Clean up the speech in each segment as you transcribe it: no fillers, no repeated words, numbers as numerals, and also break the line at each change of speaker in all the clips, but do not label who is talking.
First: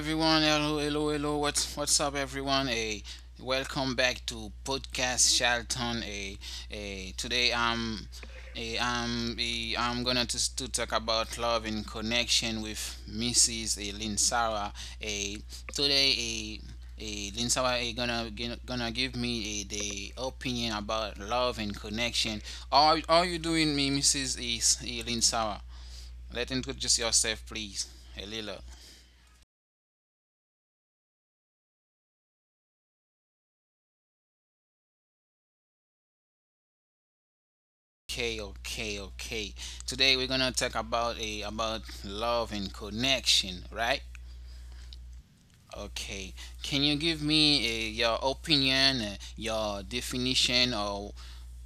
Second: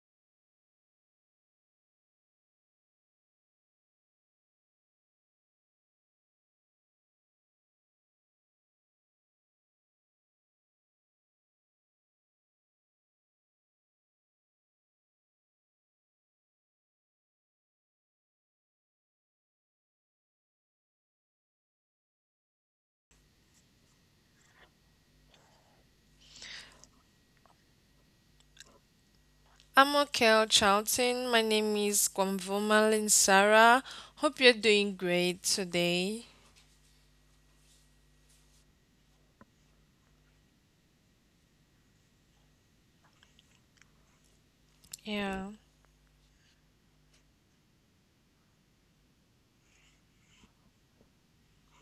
everyone, hello, hello, hello. What's up everyone? Hey, welcome back to podcast Charlton. Hey, hey, today I'm hey, I'm eh, I'm gonna to talk about love and connection with Mrs. Linsara. Sarah. Hey, today hey, hey, Linsara Sarah gonna give me the opinion about love and connection. How are you doing, me Mrs. Linsara? Let introduce yourself, please. Hey, Lila.
I'm okay, Charlton. My name is Kwamvoma Linsara. Hope you're doing great today.
Okay, okay, okay. Today we're gonna talk about a about love and connection, right?
Yeah.
Okay. Can you give me your opinion, your definition, or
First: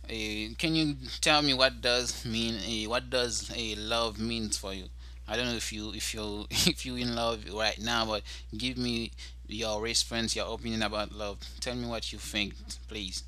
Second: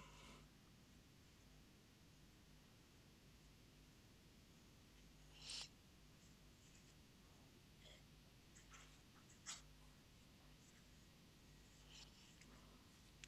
can you tell me what does mean what does a love means for you? I don't know if you if you in love right now, but give me your response, your opinion about love. Tell me what you think, please.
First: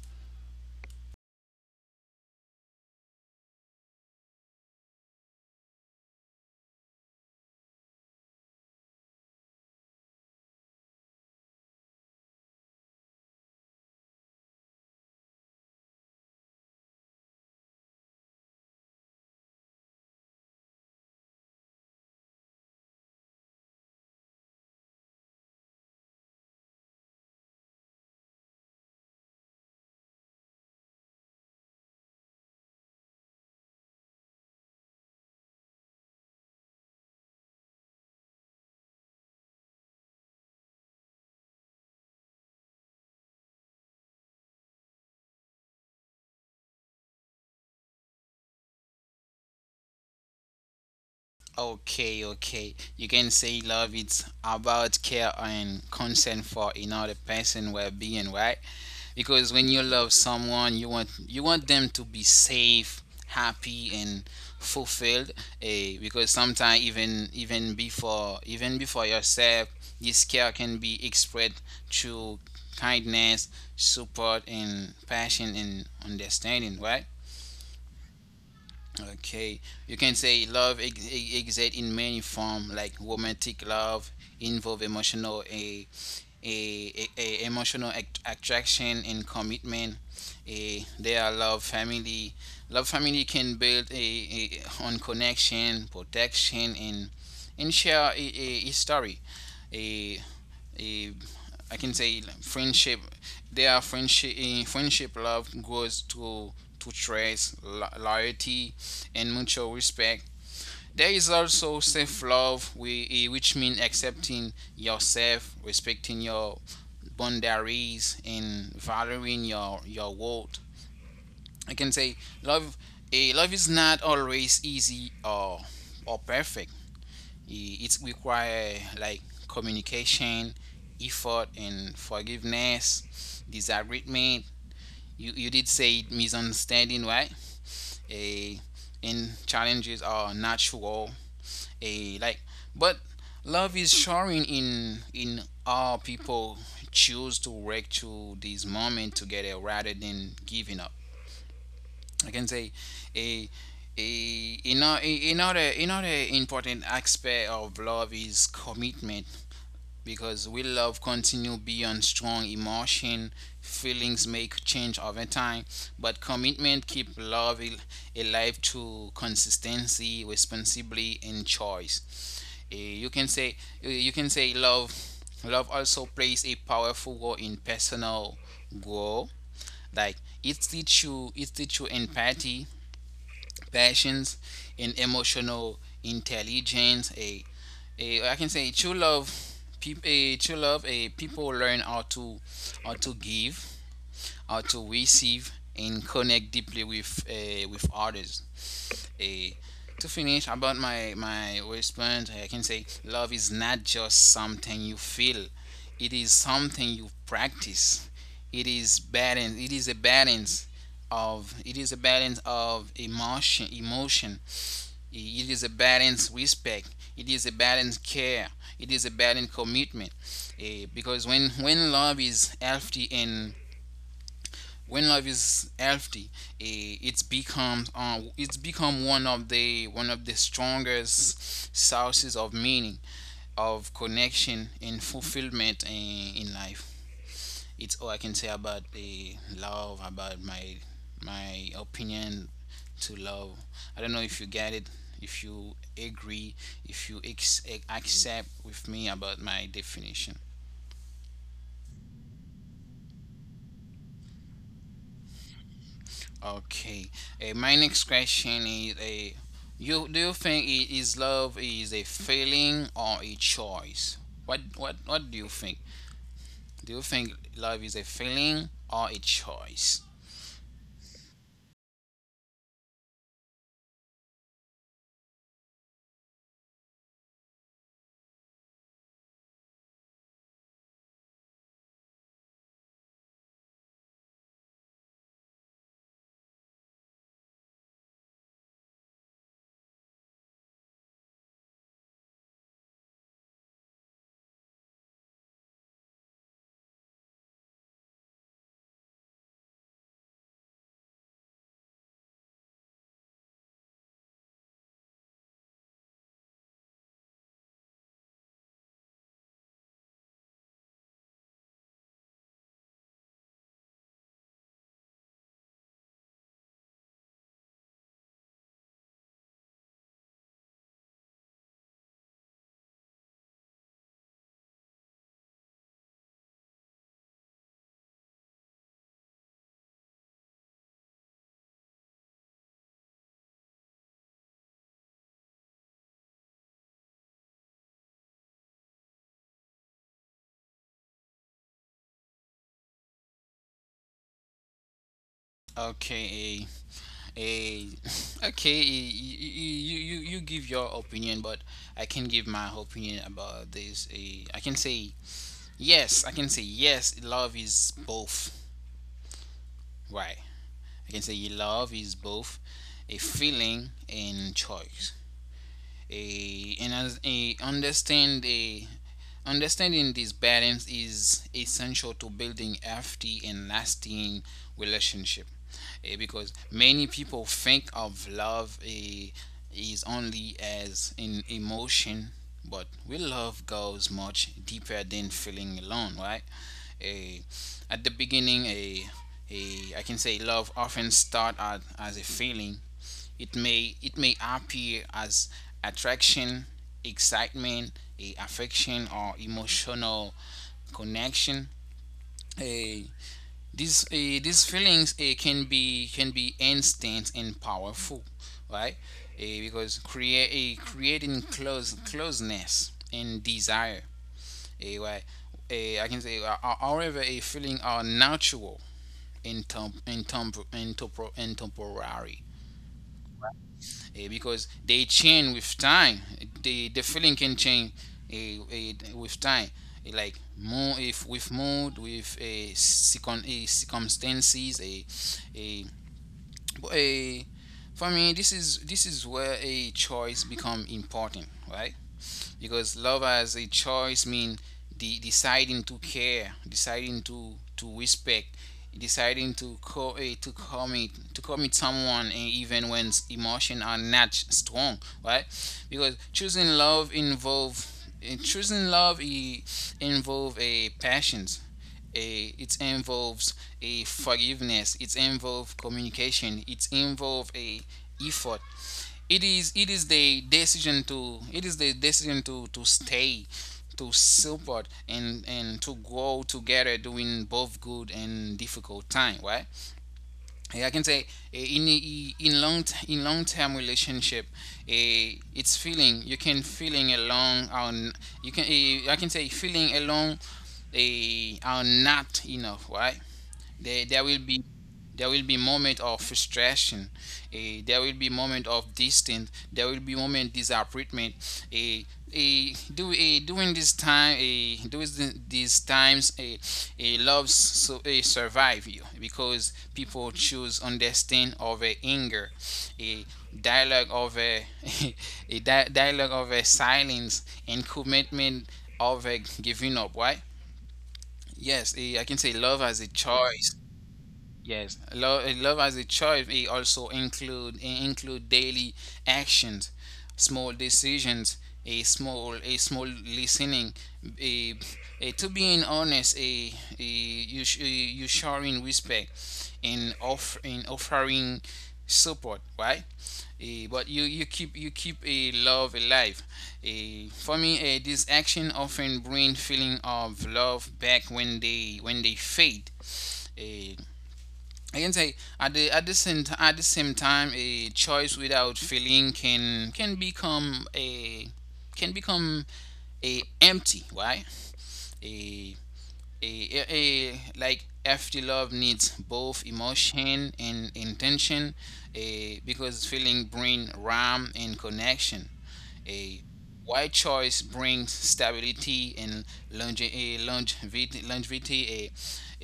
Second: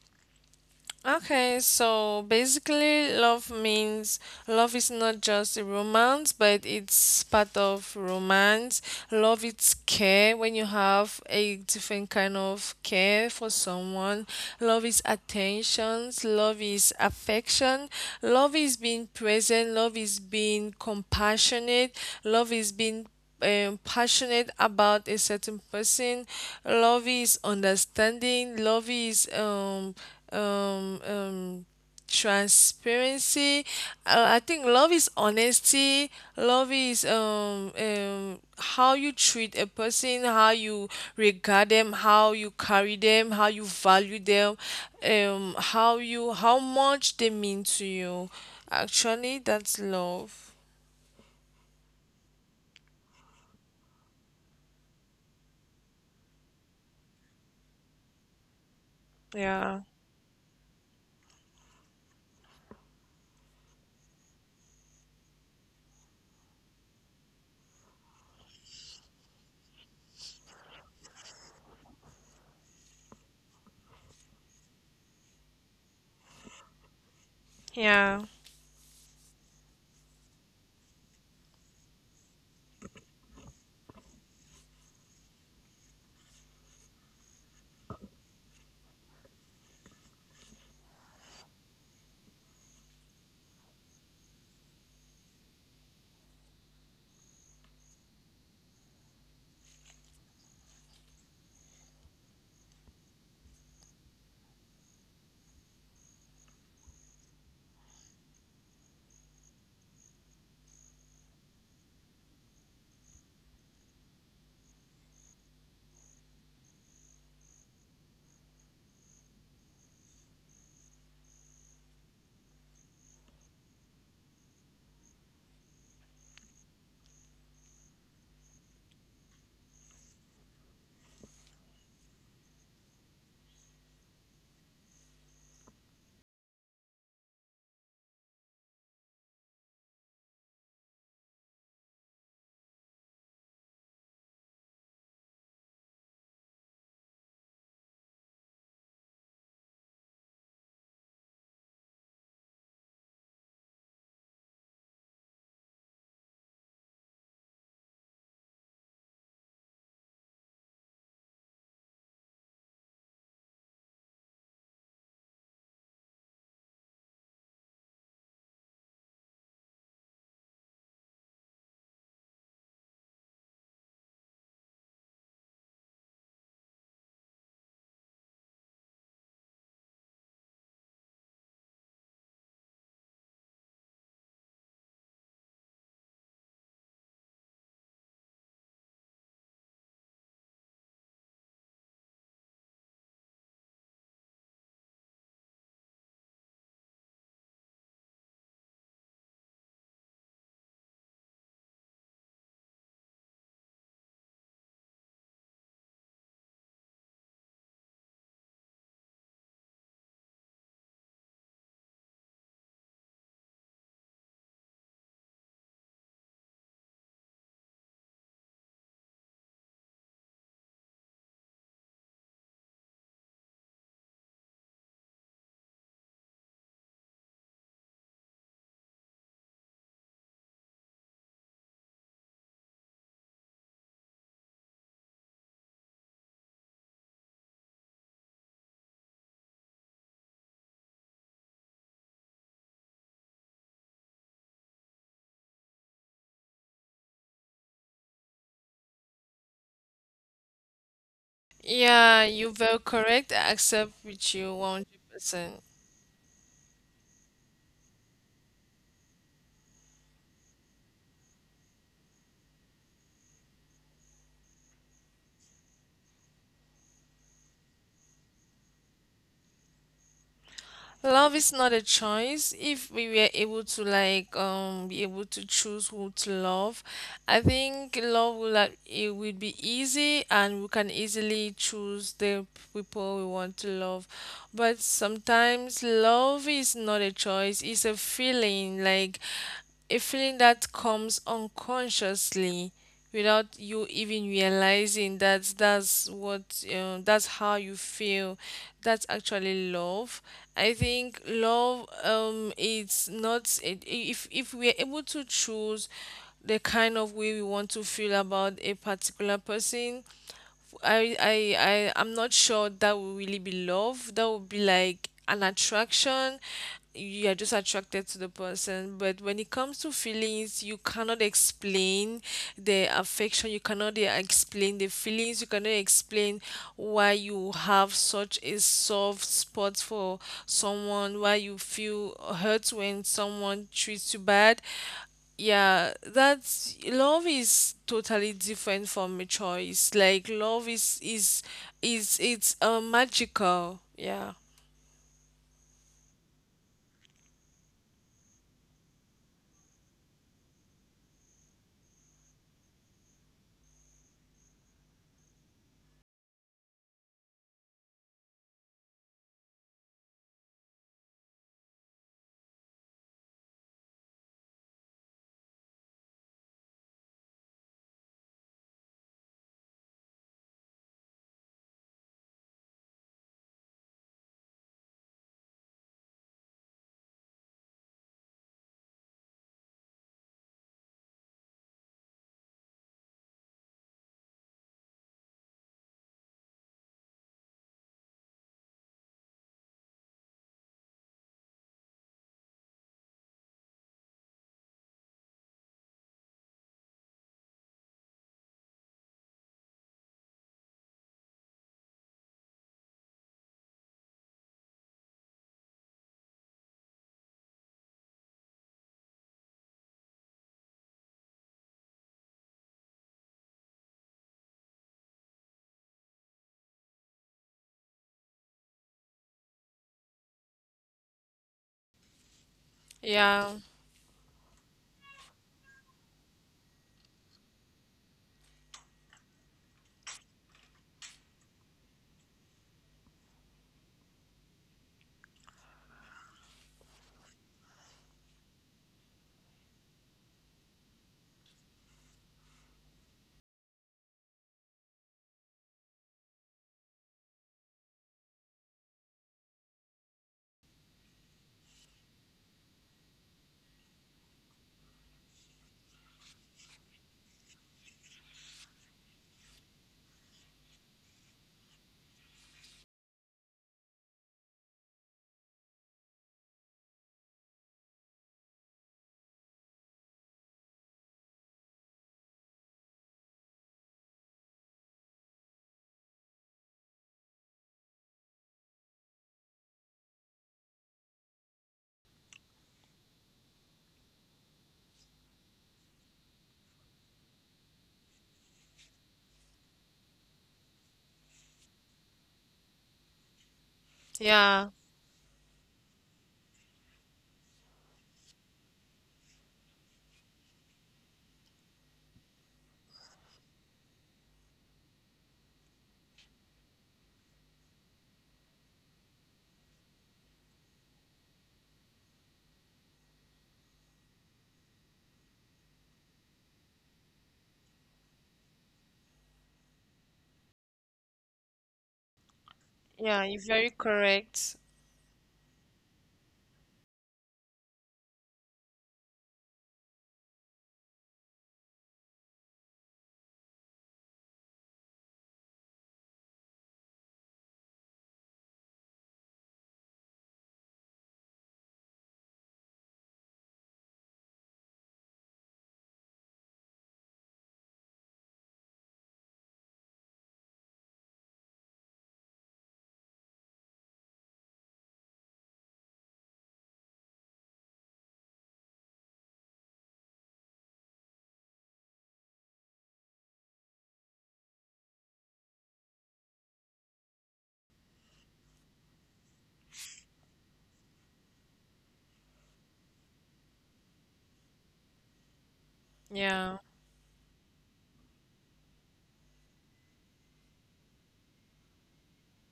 Okay, so basically, love means love is not just a romance, but it's part of romance. Love is care when you have a different kind of care for someone. Love is attentions, love is affection, love is being present, love is being compassionate, love is being passionate about a certain person. Love is understanding. Love is um um transparency. I think love is honesty. Love is how you treat a person, how you regard them, how you carry them, how you value them, how you how much they mean to you. Actually, that's love.
Okay, okay. You can say love it's about care and concern for another person well-being, right? Because when
Yeah.
you love someone, you want them to be safe, happy, and fulfilled. Eh, because sometimes even before yourself, this care can be expressed through kindness, support, and passion and understanding, right?
Yeah.
Okay, you can say love exists in many forms, like romantic love involve emotional a emotional attraction and commitment. A there are love family. Love family can build a on connection, protection, and share a story a I can say like, friendship. There are friendship in friendship love goes to trust, loyalty, and mutual respect. There is also self love, which means accepting yourself, respecting your boundaries, and valuing your worth. I can say love. A love is not always easy or perfect it requires like communication, effort, and forgiveness, disagreement. You did say misunderstanding, right? A and challenges are natural. A like, but love is showing in all people choose to work through this moment together rather than giving up. I can say a a another important aspect of love is commitment. Because we love continue beyond strong emotion feelings make change over time but commitment keep love alive to consistency responsibility and choice. Eh, you can say you can say love love also plays a powerful role in personal growth like it teach you empathy passions and emotional intelligence a I can say true love people a true love a people learn how to give how to receive and connect deeply with others. Uh, to finish about my response, I can say love is not just something you feel; it is something you practice. It is balance. It is a balance of emotion it is a balance respect it is a balance care it is a balance commitment. Eh, because when love is healthy and when love is healthy it's become one of the strongest sources of meaning of connection and fulfillment in life it's all I can say about the love about my opinion to love I don't know if you get it if you agree if you ex- accept with me about my definition.
Yeah, you're very correct. I accept with you 100%.
Okay. My next question is: a, You do you think I- is love is a feeling or a choice? What do you think? Do you think love is a feeling or a choice?
Love is not a choice. If we were able to be able to choose who to love, I think love will like it will be easy and we can easily choose the people we want to love. But sometimes love is not a choice. It's a feeling like a feeling that comes unconsciously, without you even realizing that that's how you feel. That's actually love. I think love it's not it, if we're able to choose the kind of way we want to feel about a particular person, I'm not sure that would really be love. That would be like an attraction. You are just attracted to the person. But when it comes to feelings, you cannot explain the affection. You cannot explain the feelings. You cannot explain why you have such a soft spot for someone, why you feel hurt when someone treats you bad. Yeah, that's love is totally different from a choice. Like love is it's magical. Yeah.
Okay. A, okay. You give your opinion, but I can give my opinion about this. A, I can say yes. I can say yes. Love is both. Right. I can say love is both a feeling and choice a and as a understand a understanding these balance is essential to building healthy and lasting relationship. Eh, because many people think of love is only as an emotion but we love goes much deeper than feeling alone right. Eh, at the beginning a I can say love often start out as a feeling it may appear as attraction, excitement, a affection, or emotional connection. Eh, these feelings can be instant and powerful, right? Eh, because create a creating close closeness and desire. Eh, right? Eh, I can say, however, a feeling are natural and, temp- and, temp- and, tempo- and temporary.
Yeah,
Eh, because they change with time. The feeling can change with time. Eh, like more if with mood, with circumstances, a a. For me, this is where a choice become important, right? Because love as a choice means the deciding to care, deciding to respect, deciding to co- eh, to commit someone even when emotions are not strong, right? Because choosing love involve eh, choosing love i- involve a passions. A, it involves a forgiveness. It involves communication. It involves a effort it is the decision to it is the decision to stay to support and to grow together during both good and difficult time right. Eh, I can say eh, in I- in long term relationship eh, it's feeling you can feeling alone on you can eh, I can say feeling alone eh, are not enough right there,
yeah,
there will be moment of frustration. Eh, there will be moment of distance. There will be moment disappointment. A a do a during this time a these times a love so a survive you because people choose understand over anger, a dialogue over a dialogue over silence and commitment over giving up. Why? Yes, eh, I can say love as a
yeah, you're
choice.
very correct.
Yes, love, love as a choice. It include daily actions, small decisions, a small listening, a, a to being honest, a you you showing respect, in off in offering support, right? Eh, but you keep a love alive. Eh, for me, eh, this action often bring feeling of love back when they fade. I can say at the same time, a choice without feeling can become a empty, right? A a like healthy love needs both emotion and intention a, because feeling bring ram and connection a
Yeah,
why choice brings stability and longe- a longevity, longevity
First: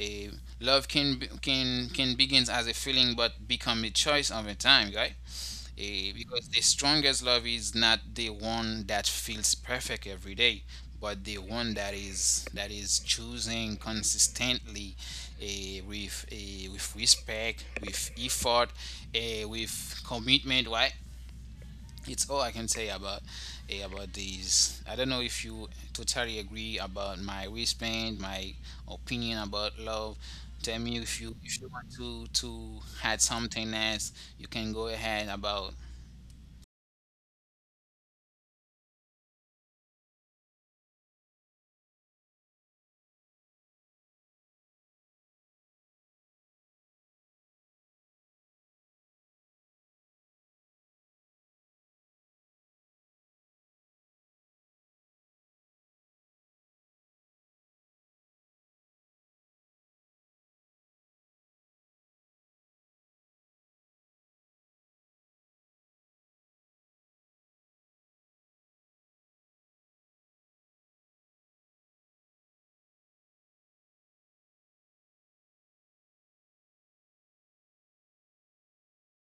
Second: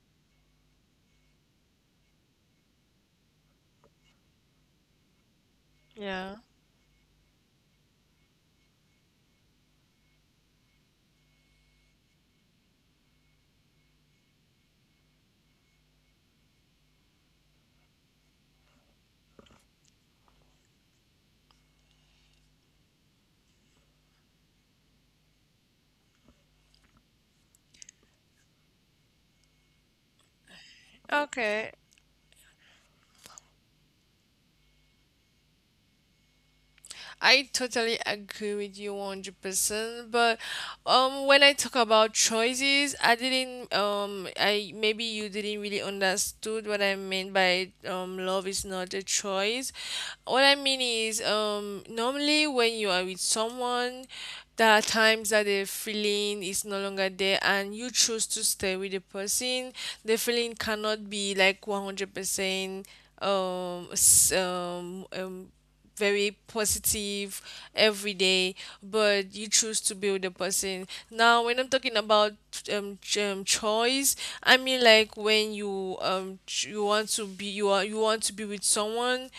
a love can be- can begins as a feeling but become a choice over time right. Eh,
yeah.
because the strongest love is not the one that feels perfect every day, but the one that is choosing consistently, with respect, with effort, with commitment. Right? It's all I can say about about these. I don't know if you totally agree about my wristband, my opinion about love. Tell me if you
Okay.
want to add something else, you can go ahead about.
I totally agree with you 100%, but when I talk about choices, I didn't I maybe you didn't really understood what I meant by love is not a choice. What I mean is normally when you are with someone, there are times that the feeling is no longer there and you choose to stay with the person. The feeling cannot be like 100% um s- um um very positive every day, but you choose to build a person. Now, when I'm talking about choice, I mean like when you you want to be you are you want to be with someone.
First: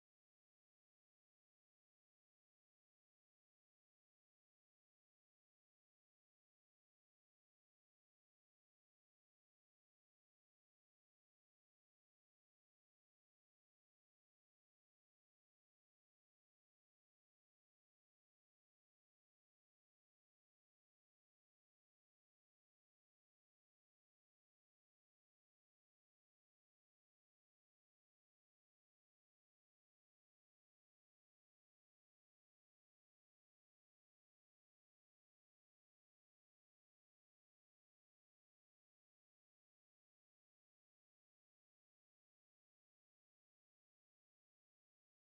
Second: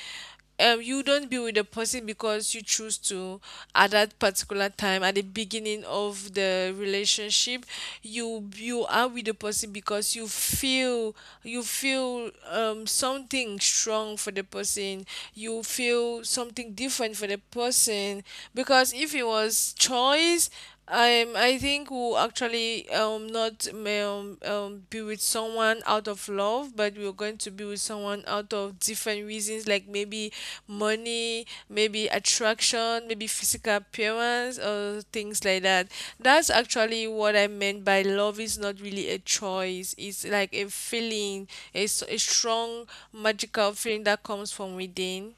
You don't be with a person because you choose to at that particular time at the beginning of the relationship. You are with the person because you feel something strong for the person. You feel something different for the person, because if it was choice, I think we'll actually not be with someone out of love, but we're going to be with someone out of different reasons, like maybe money, maybe attraction, maybe physical appearance, or things like that. That's actually what I meant by love is not really a choice. It's like a feeling, it's a strong magical feeling that comes from within.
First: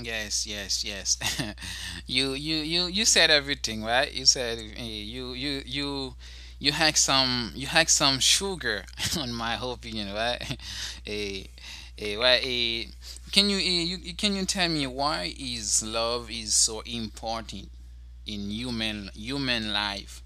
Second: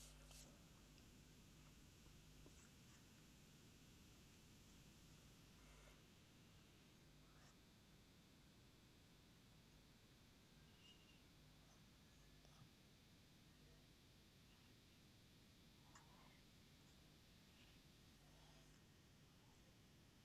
Yes, yes, yes. You said everything, right? You said eh, you had some sugar on my opinion, right? Eh, eh, why? Eh, can you, eh, can you tell me why is love is so important in human life?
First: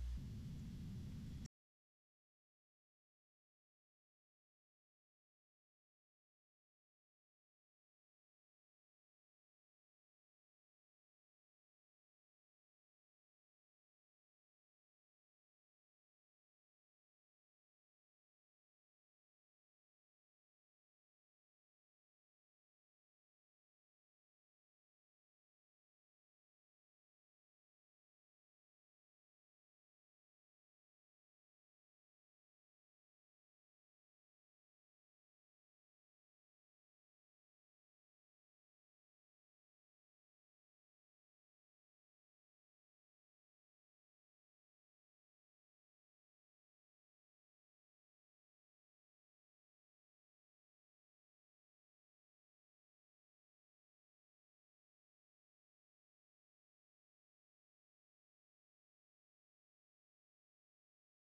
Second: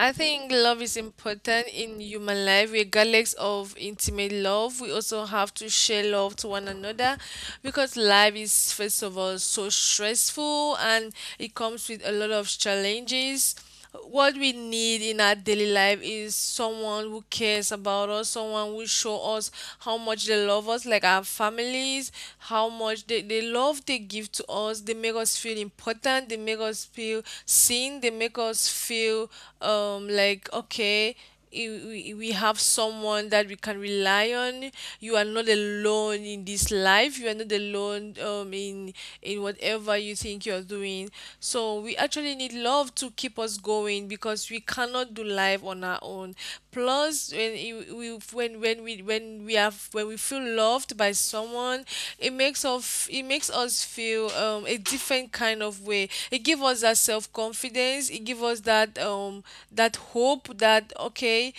I think love is important in human life, regardless of intimate love. We also have to share love to one another because life is, first of all, so stressful and it comes with a lot of challenges. What we need in our daily life is someone who cares about us, someone who show us how much they love us, like our families, how much they love they give to us. They make us feel important, they make us feel seen, they make us feel like okay, we have someone that we can rely on. You are not alone in this life. You are not alone in whatever you think you're doing. So we actually need love to keep us going because we cannot do life on our own. Plus when we have when we feel loved by someone, it makes us feel a different kind of way. It gives us that self-confidence, it gives us that that hope that okay,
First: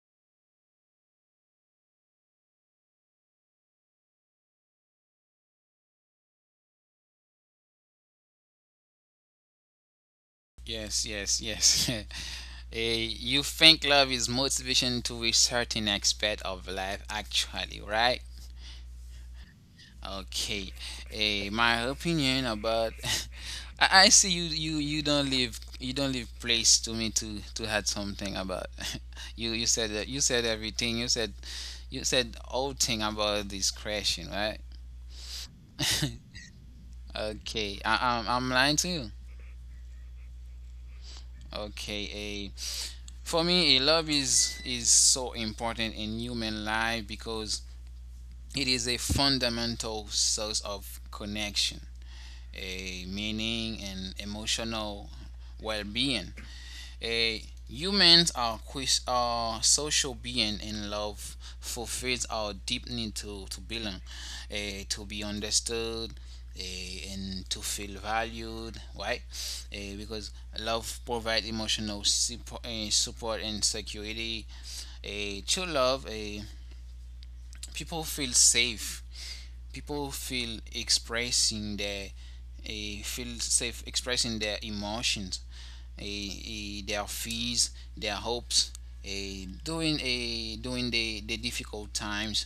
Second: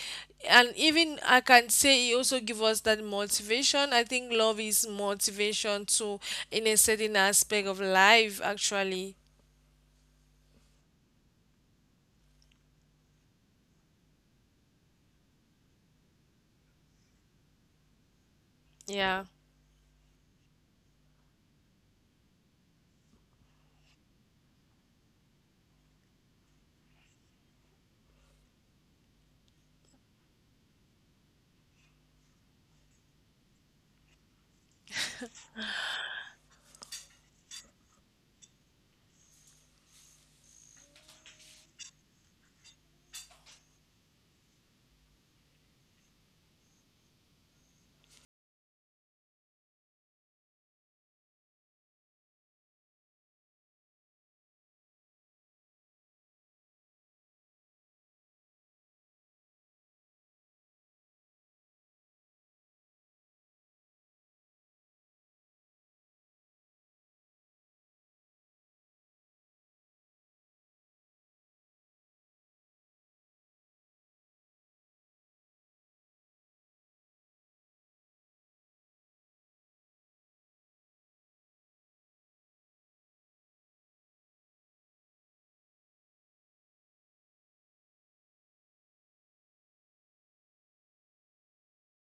and even I can say it also give us that motivation. I think love is motivation too in a certain aspect of life actually.
Yes, yes, yes. Eh, you think love is motivation to a certain aspect of life, actually, right?
Yeah.
Okay, eh, my opinion about I see you don't leave place to me to add something about you said that you said everything you said all thing about this question right okay I'm lying to you okay eh, for me a love is so important in human life because it is a fundamental source of connection a meaning and emotional well-being. A humans are quiz are social being and love fulfills our deep need to belong, eh, to be understood, eh, and to feel valued, right? Eh, because love provides emotional support, and security. A true love, a people feel safe people feel expressing their feel safe expressing their emotions their fears their hopes eh, during a during the difficult times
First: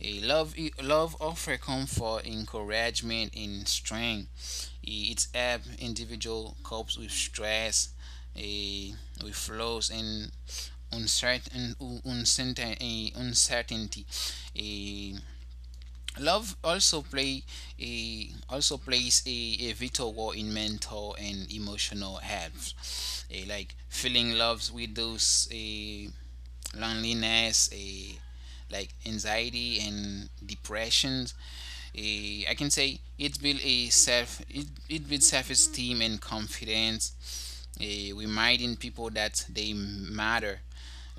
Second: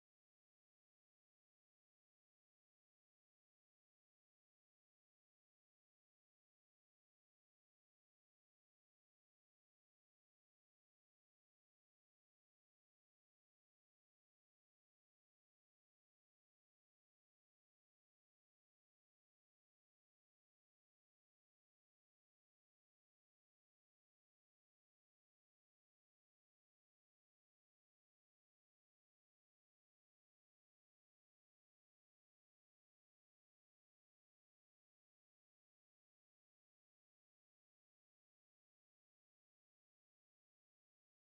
a love love offer comfort encouragement and strength. Eh, it's help individual copes with stress eh, with flaws and uncertain uncertainty. Eh, Love also plays a vital role in mental and emotional health. A, like feeling loves with those a loneliness, a like anxiety and depressions. I can say it builds self esteem and confidence. A, reminding people that they matter.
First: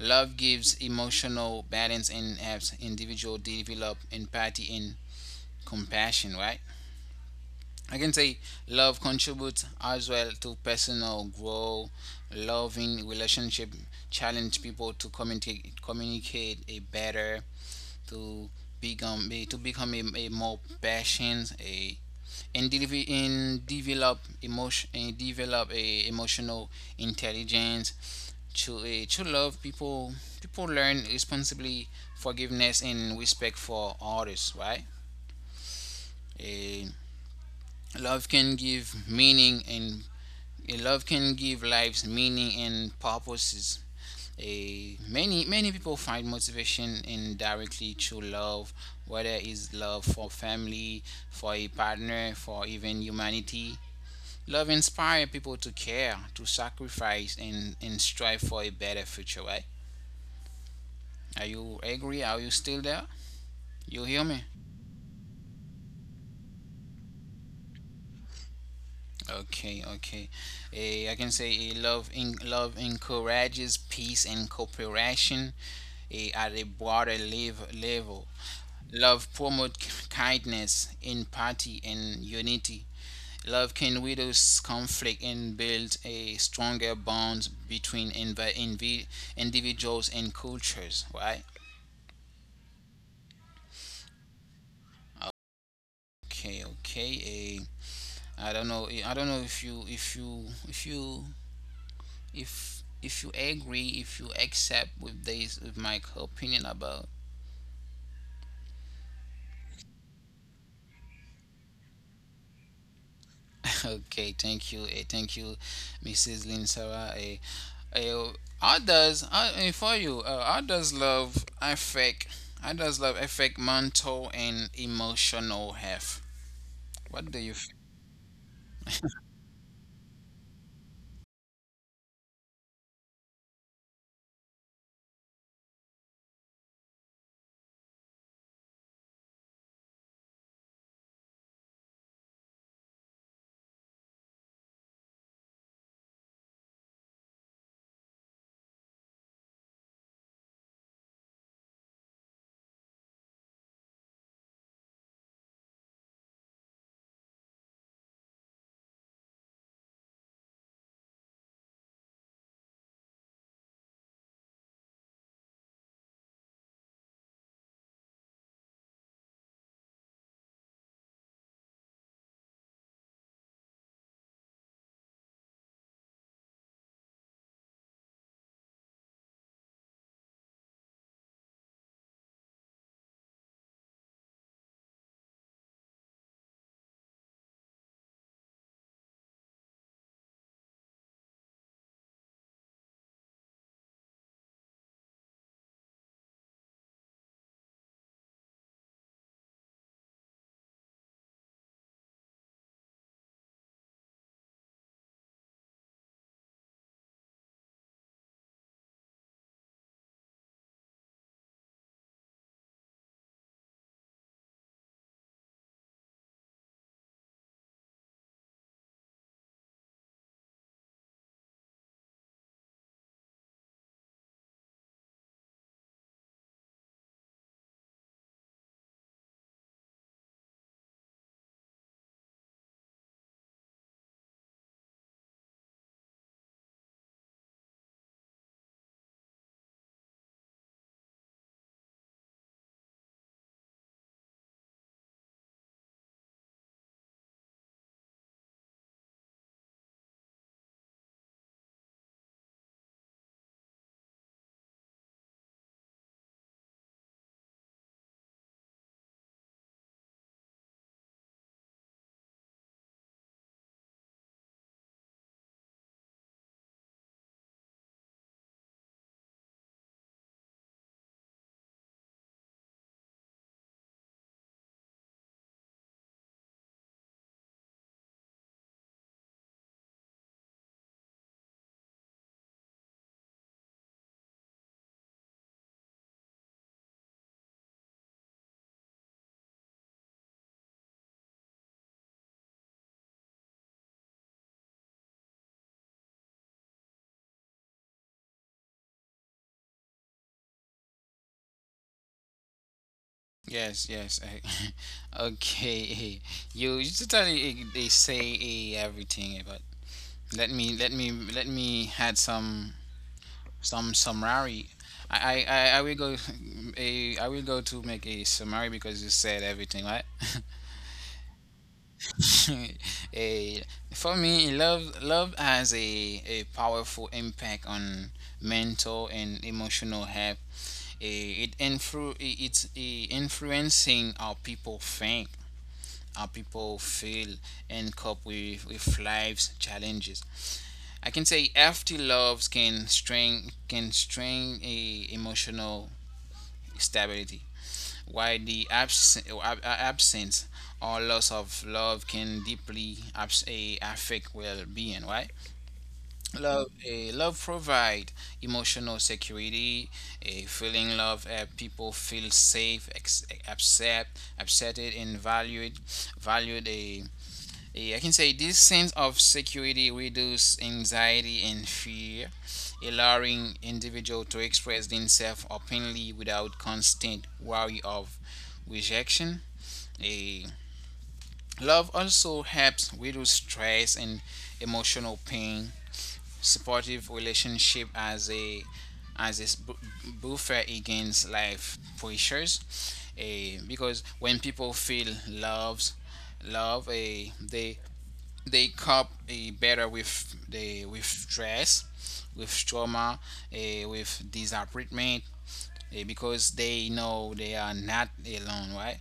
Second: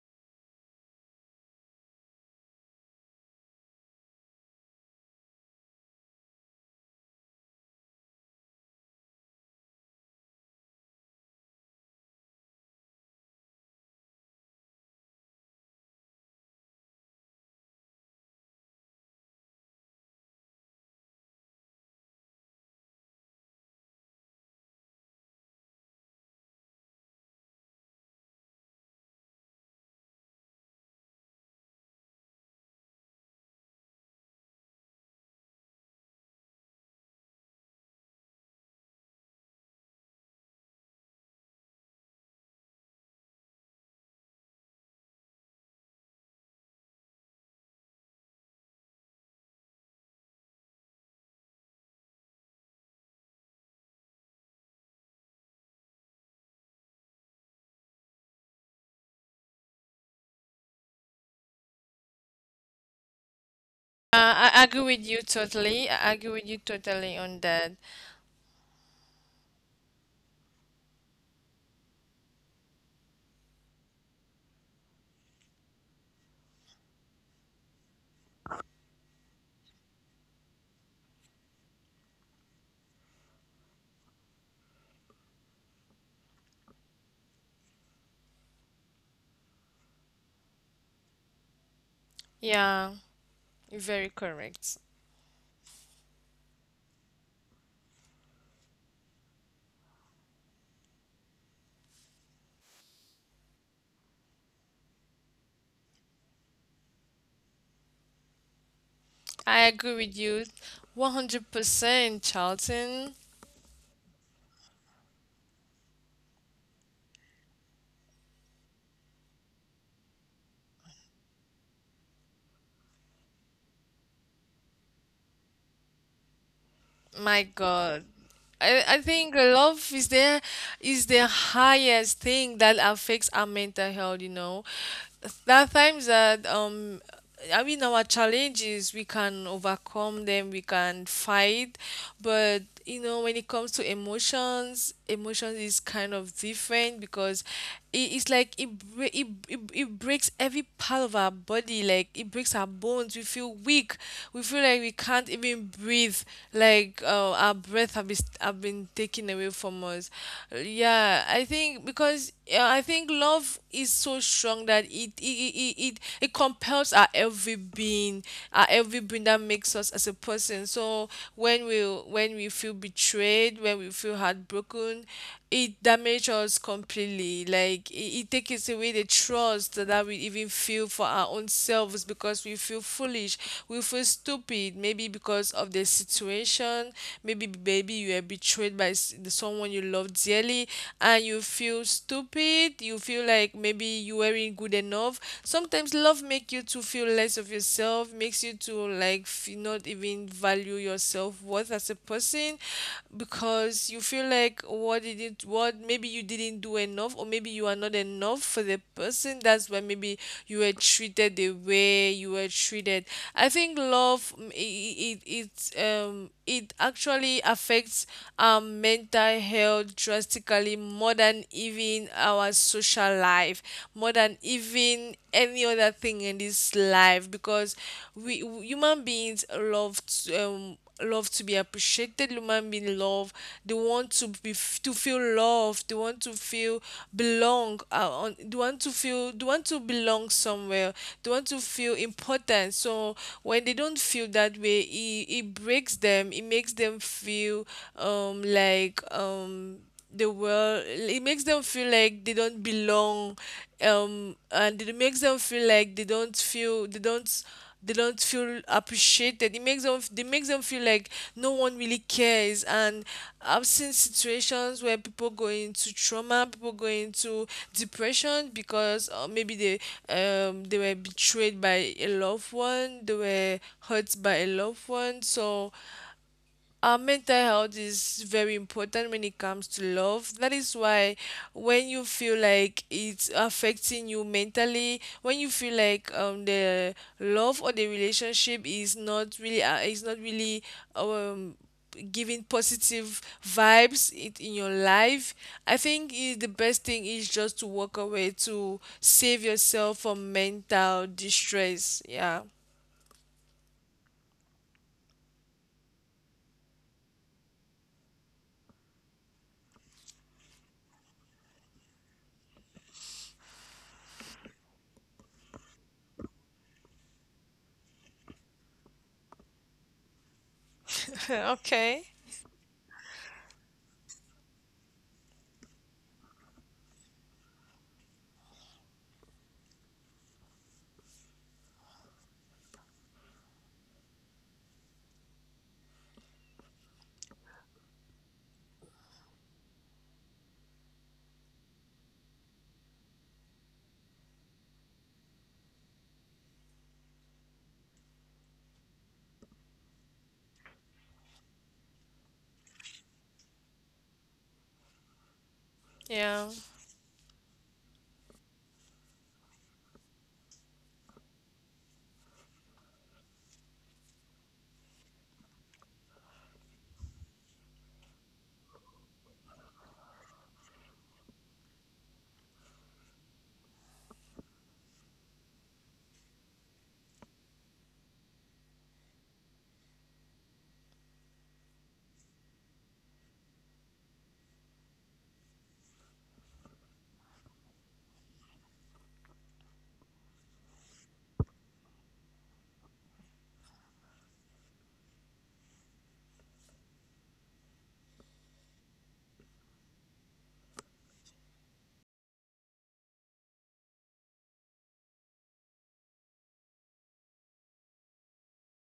Love gives emotional balance and helps individual develop empathy and compassion, right? I can say love contributes as well to personal growth. Loving relationship challenge people to communicate a better, to to become a more patient, and develop emotional intelligence. To love people, people learn responsibly forgiveness and respect for others, right? Eh, Love can give meaning and eh, love can give lives meaning and purposes. A many many people find motivation indirectly through love, whether it's love for family, for a partner, for even humanity. Love inspires people to care, to sacrifice, and strive for a better future. Right? Are you agree? Are you still there? You hear me?
I agree with you totally. I agree with you totally on that.
Okay, okay. I can say love encourages peace and cooperation, at a broader level. Love promotes kindness, empathy, and unity. Love can widow conflict and build a stronger bond between individuals and cultures. Right?
Yeah. You're very correct.
Okay, okay. I don't know. I don't know if you agree, if you accept with this, with my opinion about
I agree with you 100%, Charlton.
okay, thank you, thank you, Mrs. Lynn Sarah. Eh, Others, for you, others love affect mental and emotional health, what do you
My God. I think love is there is the highest thing that affects our mental health, you know. There are times that I mean our challenges we can overcome them, we can fight, but you know when it comes to emotions, emotions is kind of different because it, it's like it, bre- it breaks every part of our body. Like it breaks our bones, we feel weak, we feel like we can't even breathe, like our breath have been taken away from us. Yeah, I think because I think love is so strong that it compels our every being, our every being that makes us as a person. So when we feel betrayed, when we feel heartbroken, it damages us completely. Like it takes away the trust that we even feel for our own selves because we feel foolish, we feel stupid. Maybe because of the situation, maybe you are betrayed by someone you love dearly, and you feel stupid. You feel like maybe you weren't good enough. Sometimes love make you to feel less of yourself, makes you to not even value your self worth as a person, because you feel like what did it what maybe you didn't do enough or maybe you are not enough for the person. That's why maybe you were treated the way you were treated. I think love it actually affects our mental health drastically more than even our social life, more than even any other thing in this life, because we human beings love to, love to be appreciated. Human beings love, they want to be to feel loved, they want to feel belong they want to feel they want to belong somewhere, they want to feel important. So when they don't feel that way, it breaks them. It makes them feel um like um the world, it makes them feel like they don't belong, and it makes them feel like they don't feel appreciated. It makes them, it makes them feel like no one really cares. And I've seen situations where people go into trauma, people go into depression because maybe they were betrayed by a loved one, they were hurt by a loved one. So our mental health is very important when it comes to love. That is why when you feel like it's affecting you mentally, when you feel like the love or the relationship is not really um giving positive vibes it in your life, I think is the best thing is just to walk away to save yourself from mental distress. Yeah.
yes, yes, okay, eh, you, you totally they say everything about. Let me add some summary. I will go a I will go to make a summary because you said everything right.
okay.
a For me, love has a powerful impact on mental and emotional health. It influencing how people think, how people feel, and cope with life's challenges. I can say healthy loves can strain a emotional stability, while the absence or loss of love can deeply affect well-being. Right?
Yeah.
Love, love provide emotional security. A feeling love, people feel safe, accepted, and valued. A Yeah, I can say this sense of security reduces anxiety and fear, allowing individual to express themselves openly without constant worry of rejection. A Love also helps reduce stress and emotional pain. Supportive relationship as a buffer against life pressures. A Because when people feel loves, love a they cope, better with the with stress, with trauma, with disappointment, because they know they are not alone, right?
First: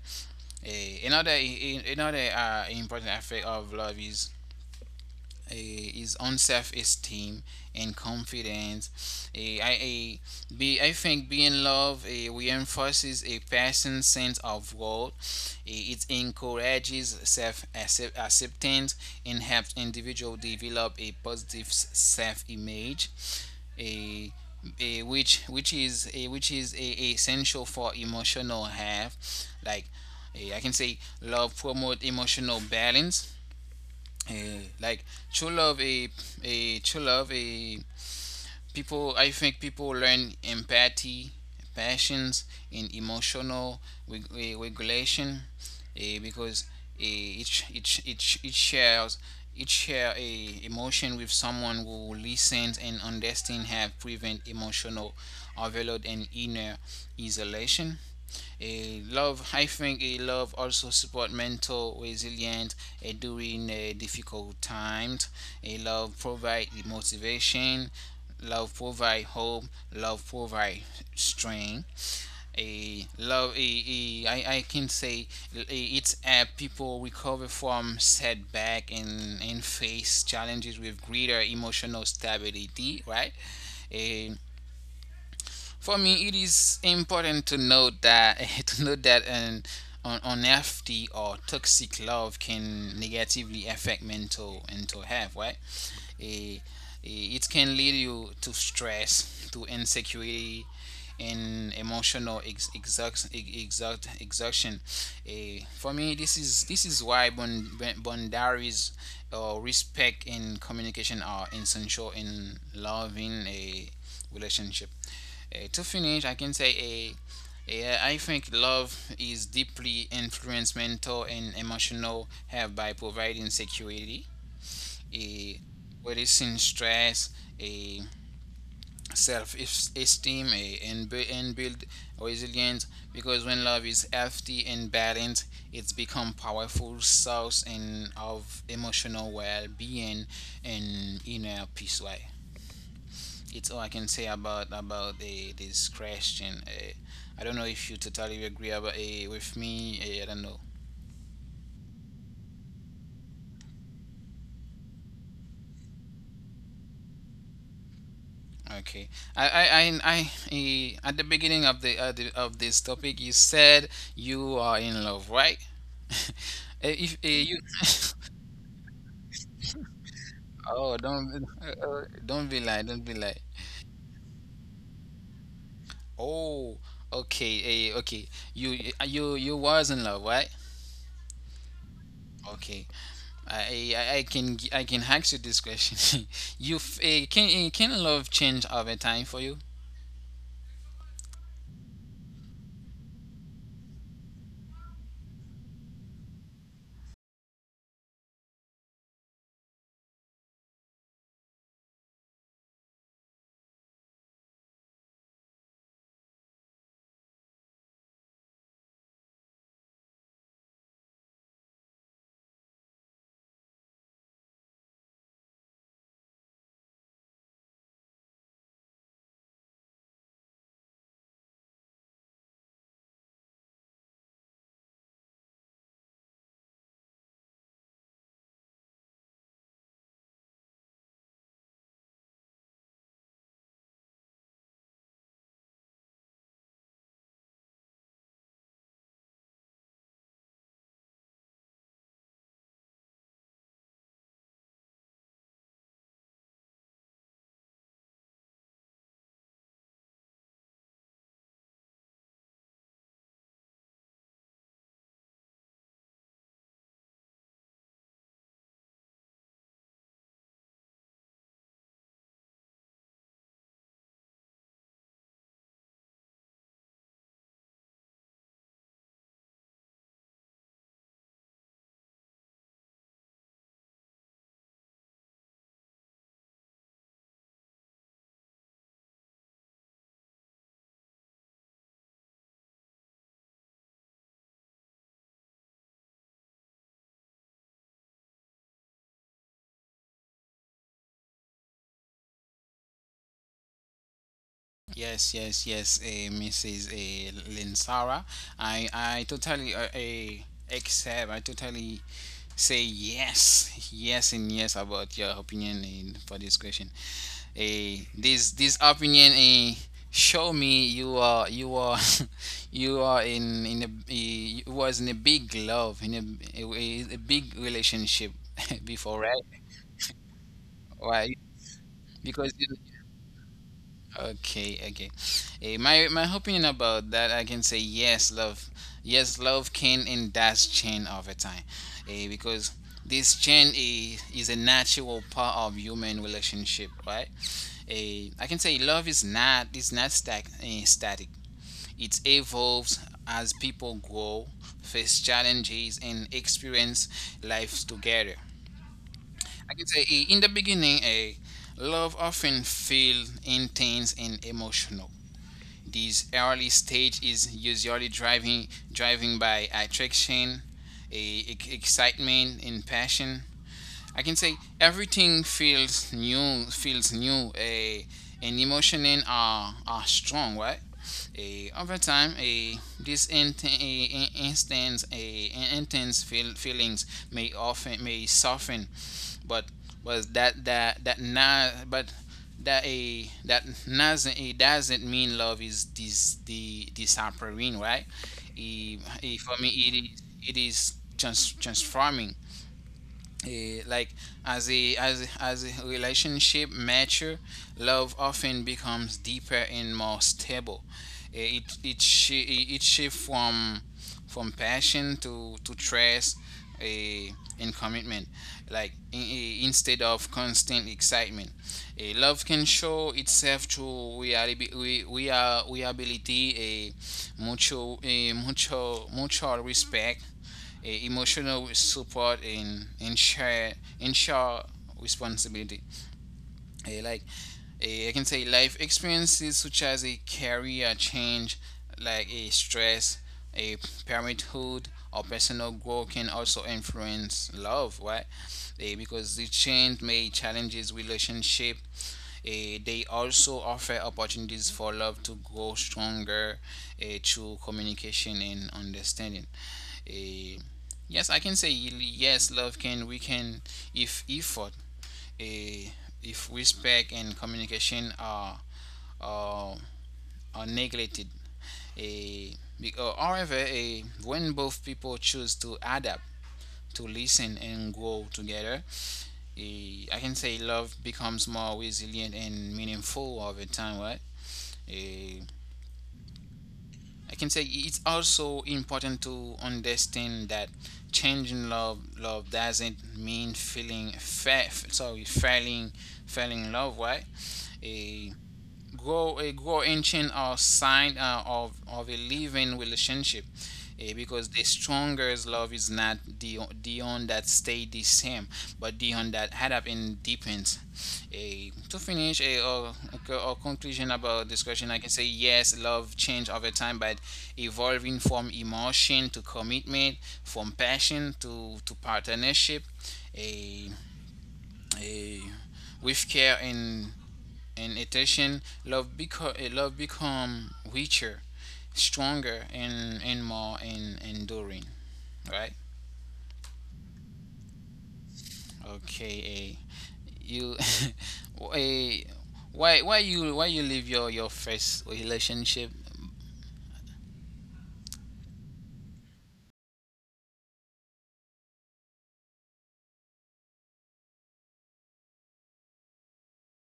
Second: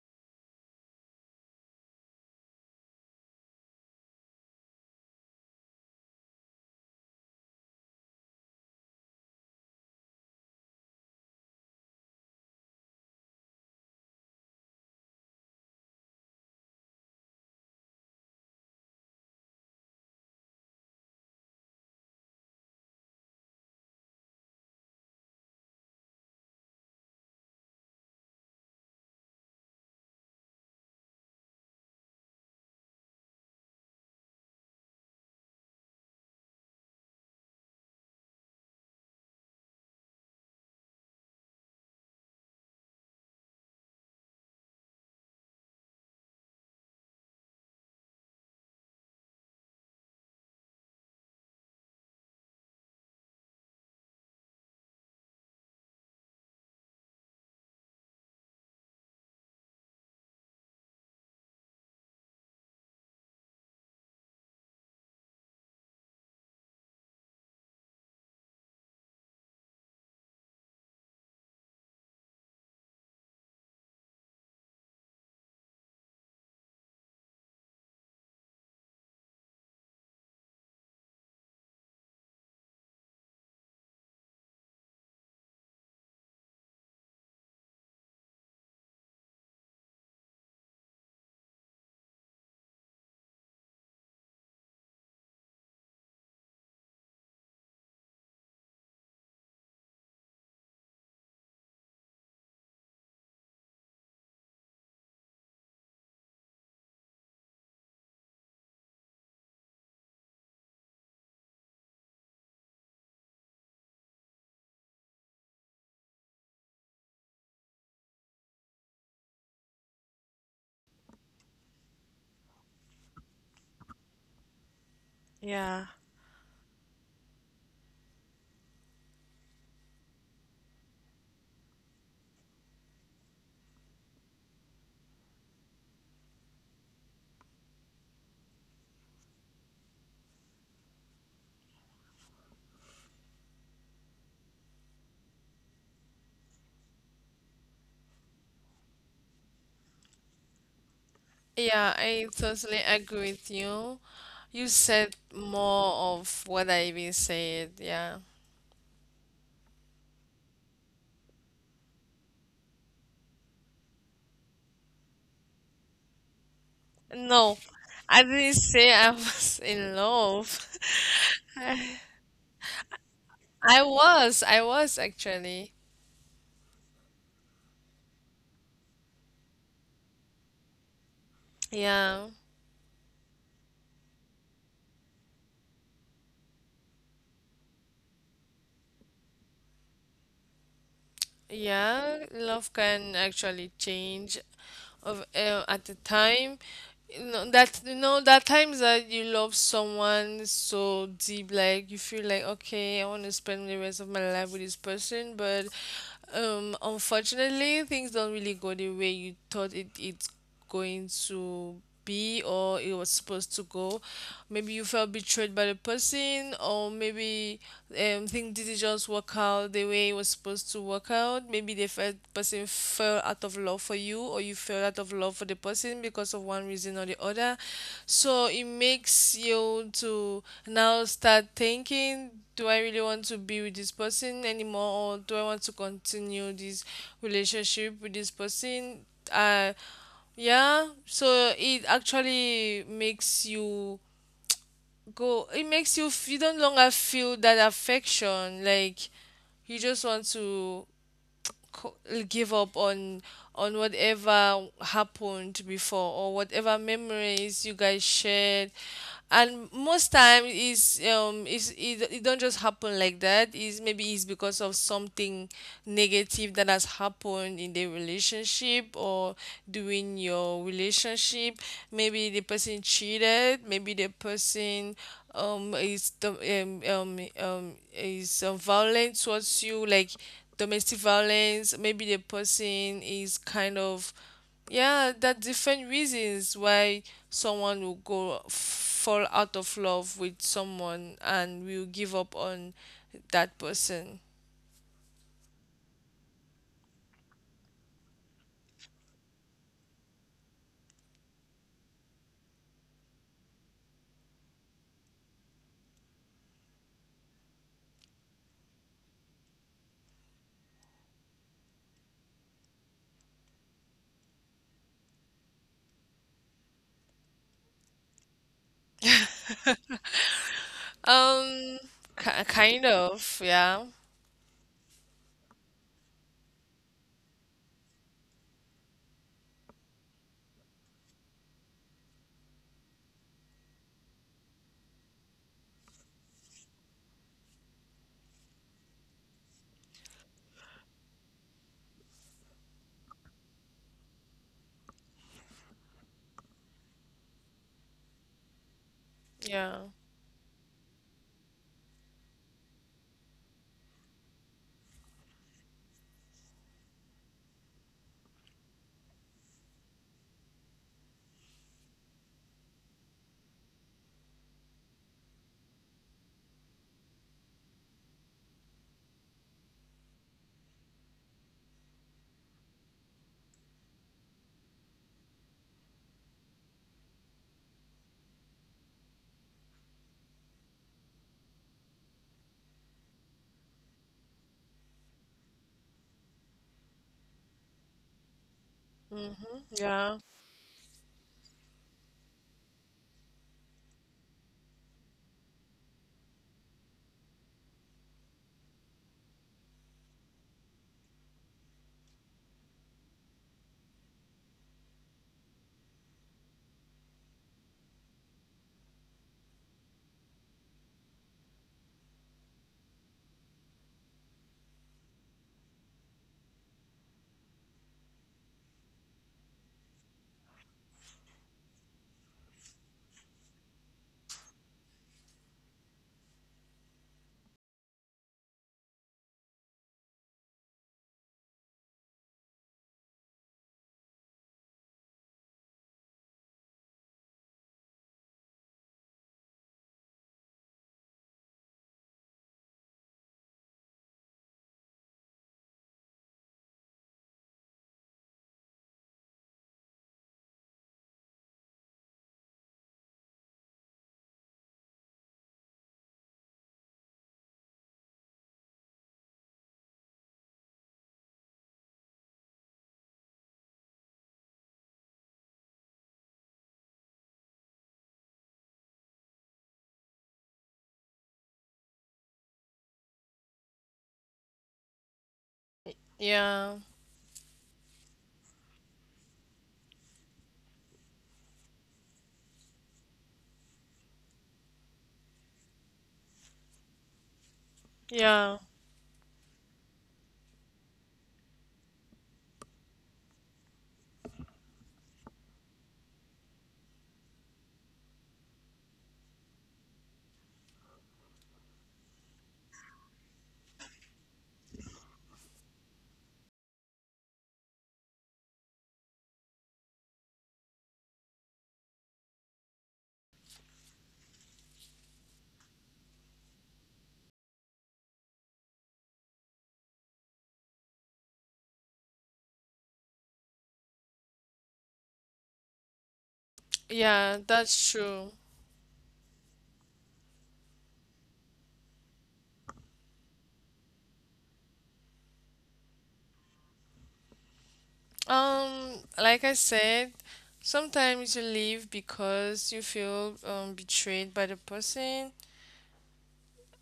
Another important effect of love is his own self-esteem and confidence. I think being loved reinforces a person's sense of worth. It encourages self-acceptance and helps individual develop a positive self-image. A a which is a, Essential for emotional health, like I can say love promote emotional balance. Eh, like true love a true love, a people, I think, people learn empathy, passions, and emotional regulation, because it shares, it share a emotion with someone who listens and understands have prevent emotional overload and inner isolation. A Love, I think, a love also support mental resilience during difficult times. A Love provide the motivation. Love provide hope. Love provide strength. A love, a, I can say eh, it's people recover from setback and face challenges with greater emotional stability, right? A For me, it is important to note that to note that an unhealthy or toxic love can negatively affect mental health, right? Eh, it can lead you to stress, to insecurity, and emotional exhaustion. For me, this is why boundaries, respect, and communication are essential in loving a relationship. To finish, I can say a I think love is deeply influenced mental and emotional health by providing security, a
Yeah.
reducing stress, a self-esteem, and and build resilience. Because when love is healthy and balanced, it's become powerful source and of emotional well-being and inner peace. Right? It's all I can say about the, this question. I don't know if you totally agree about with me. I don't know.
Yeah, I totally agree with you. You said more of what I even said. Yeah.
Okay. I, at the beginning of the of this topic, you said you are in love, right? If
No,
you
I didn't say I was in love.
oh, don't be like.
I was actually.
Oh, okay, okay. You you you was in love, right?
Yeah.
Okay. I can I can ask you this question. you f- eh, can eh, Can love change over time for you?
Yeah, love can actually change of at the time. You know that times that you love someone so deep, like you feel like okay, I want to spend the rest of my life with this person, but unfortunately, things don't really go the way you thought it's going to be or it was supposed to go. Maybe you felt betrayed by the person, or maybe things didn't just work out the way it was supposed to work out. Maybe the felt person fell out of love for you, or you fell out of love for the person because of one reason or the other. So it makes you to now start thinking. Do I really want to be with this person anymore, or do I want to continue this relationship with this person? Uh, yeah, so it actually makes you go, it makes you, you don't longer feel that affection. Like, you just want to co- give up on whatever happened before or whatever memories you guys shared, and most time is it don't just happen like that. Is maybe it's because of something negative that has happened in the relationship or during your relationship. Maybe the person cheated, maybe the person is the is violent towards you, like domestic violence. Maybe the person is kind of, yeah, that different reasons why someone will go fall out of love with someone and will give up on that person.
Yes, yes, yes, Mrs. Linsara. I, totally accept, I totally say yes, yes, and yes about your opinion in, for this question. This this opinion show me you are you are in you was in a big love in a big relationship before, right? Why?
um
Because.
Kind of, Yeah,
Okay, okay. My my opinion about that, I can say yes, love. Yes, love can and does change over time, because this change is a natural part of human relationship, right? I can say love is not static. It evolves as people grow, face challenges, and experience life together. I
yeah,
can say, in the beginning, love often feels intense and emotional. This early stage is usually driving by attraction, excitement, and passion. I can say everything feels new, and emotion and are strong, right? Over time, a these int- a- instance, a- intense feelings may soften, but was that that that na but that a that doesn't mean love is this the disappearing, right? For me,
yeah,
it is transforming. Like as a relationship mature, love often becomes deeper and more stable. It shifts from passion to trust, eh, and commitment. Like instead of constant excitement, love can show itself through reality, we are we ability, a mutual respect, emotional support, and share responsibility. Eh, like I can say life experiences such as a career change, like a stress, a parenthood, or personal growth can also influence love, right? Because the change may challenges relationship. They also offer opportunities for love to grow stronger through communication and understanding. A Yes, I can say yes, love can, we can, if effort, a if respect and communication are, are neglected. a However, a when both people choose to adapt, to listen and grow together, I can say love becomes more resilient and meaningful over time, right?
yeah,
I can say it's also important to understand that changing love doesn't mean feeling fa- sorry failing, failing in love, right? Eh,
yeah,
Grow a grow ancient, or sign of a living relationship, because the strongest love is not the one that stay the same, but the one that had up and deepens. To finish okay, or conclusion about this question, I can say yes, love change over time but evolving from emotion to commitment, from passion to partnership, a a with care, and in addition, love become richer, stronger, and more and enduring. Right?
yeah, that's true.
Okay. You, eh, why you leave your first relationship?
um like I said, sometimes you leave because you feel betrayed by the person.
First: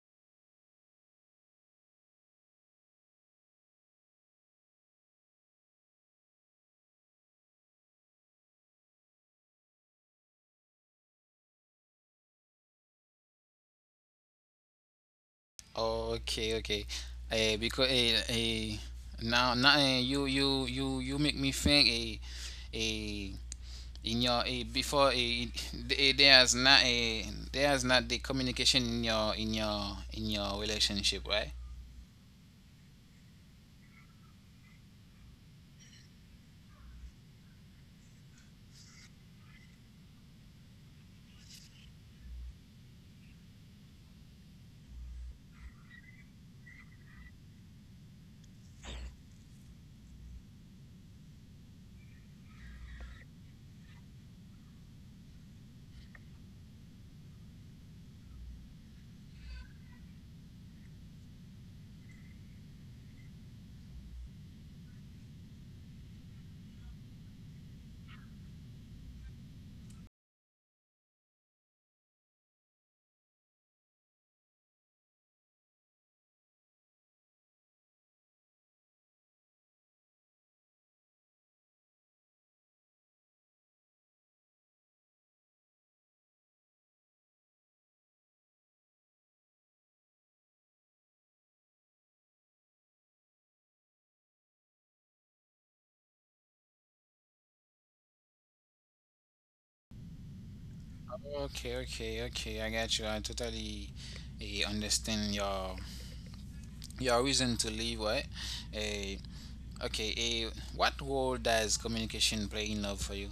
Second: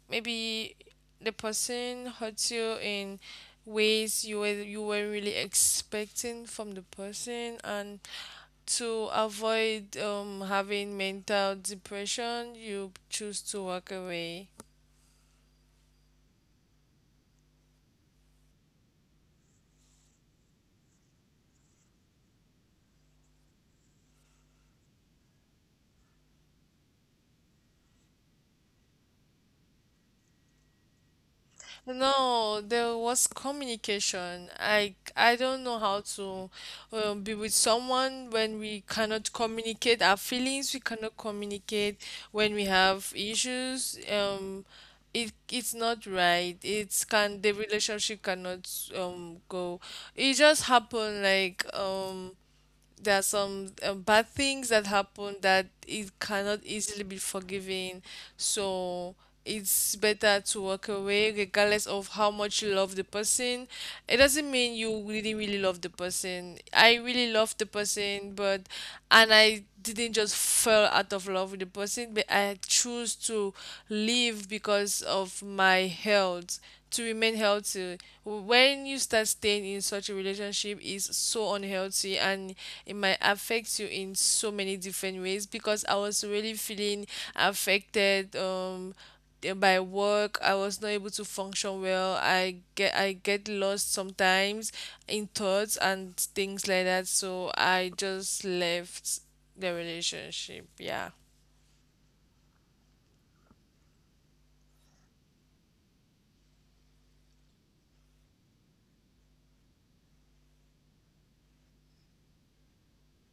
Maybe the person hurts you in ways you were really expecting from the person, and to avoid having mental depression, you choose to walk away.
Okay. Okay. Eh, because eh, eh, now now eh, You make me think, a in your, before there not a there's not the communication in your relationship, right?
No, there was communication. I don't know how to be with someone when we cannot communicate our feelings. We cannot communicate when we have issues. It it's not right. It's can the relationship cannot go. It just happened like, there are some bad things that happen that it cannot easily be forgiven. So it's better to walk away regardless of how much you love the person. It doesn't mean you really, really love the person. I really love the person, but and I didn't just fall out of love with the person, but I chose to live because of my health, to remain healthy. When you start staying in such a relationship is so unhealthy, and it might affect you in so many different ways, because I was really feeling affected, by work. I was not able to function well. I get lost sometimes in thoughts and things like that, so I just left the relationship. Yeah.
Okay, okay, okay, I got you. I totally understand your reason to leave, right? Eh, okay, what role does communication play in love for you?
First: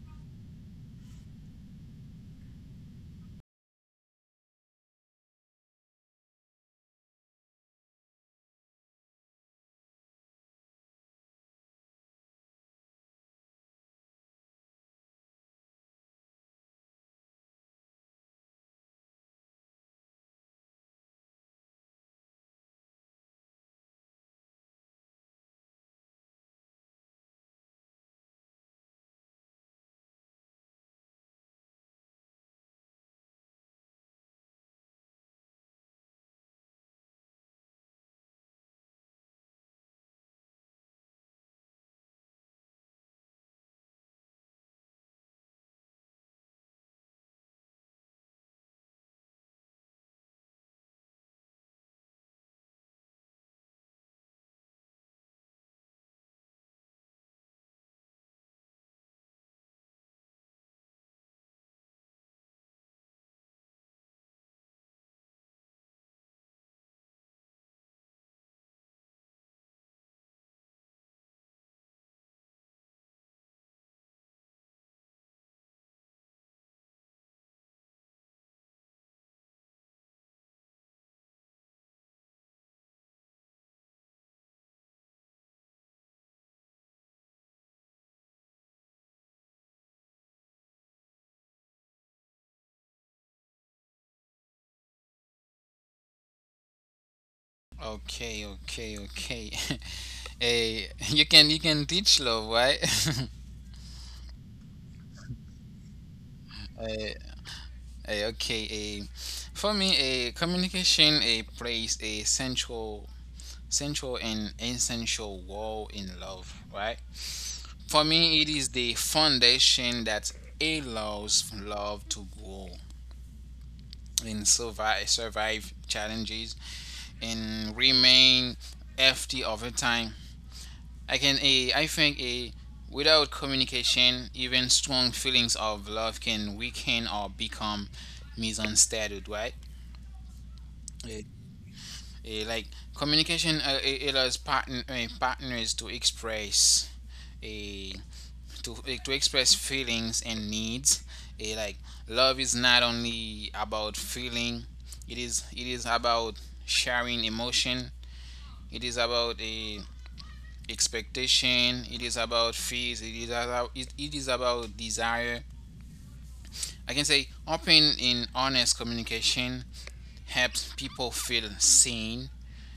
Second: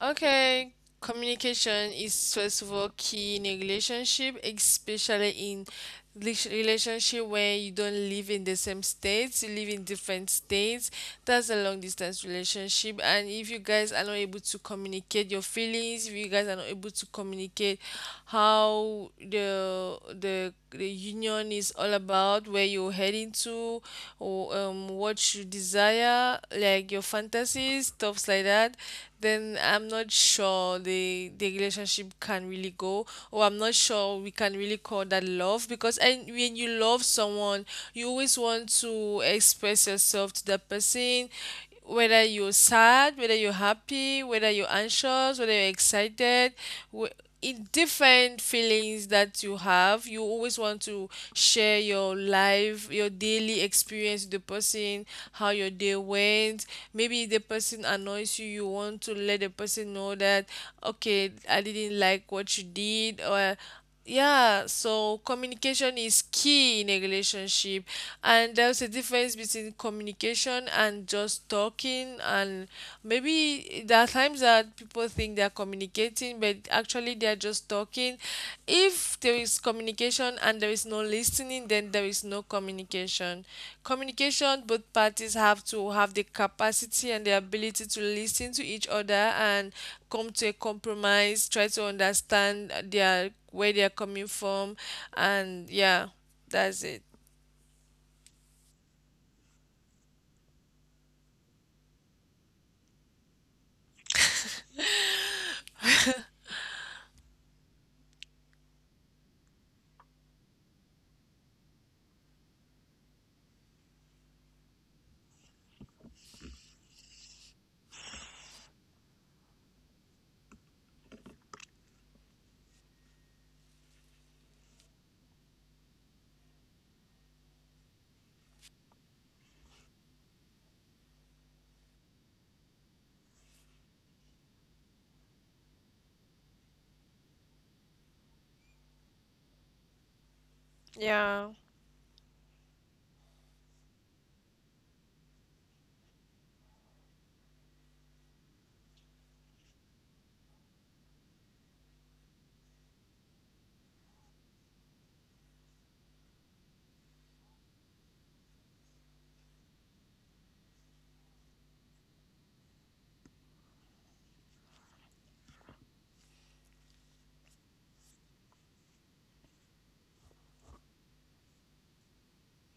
Okay, communication is, first of all, key in a relationship, especially in relationship where you don't live in the same states, you live in different states. That's a long distance relationship. And if you guys are not able to communicate your feelings, if you guys are not able to communicate how the union is all about, where you're heading to, or what you desire, like your fantasies, stuffs like that, then I'm not sure the relationship can really go, or I'm not sure we can really call that love. Because and when you love someone, you always want to express yourself to that person, whether you're sad, whether you're happy, whether you're anxious, whether you're excited. In different feelings that you have, you always want to share your life, your daily experience, with the person, how your day went. Maybe if the person annoys you, you want to let the person know that, okay, I didn't like what you did, or yeah. So communication is key in a relationship, and there's a difference between communication and just talking. And maybe there are times that people think they're communicating, but actually they're just talking. If there is communication and there is no listening, then there is no communication. Communication, both parties have to have the capacity and the ability to listen to each other and come to a compromise, try to understand their where they are coming from, and yeah, that's it.
Okay, okay, okay, you can teach love, right? uh, okay, for me, a communication plays a central, central and essential role in love, right? For me, it is the foundation that allows love to grow and survive, survive challenges, and remain healthy over time. I think, a without communication, even strong feelings of love can weaken or become misunderstood, right?
Yeah.
Eh, like Communication it allows partners to express, a to express feelings and needs. Like love is not only about feeling, it is about sharing emotion, it is about a expectation, it is about fears, it is about it is about desire. I can say open and honest communication helps people feel seen,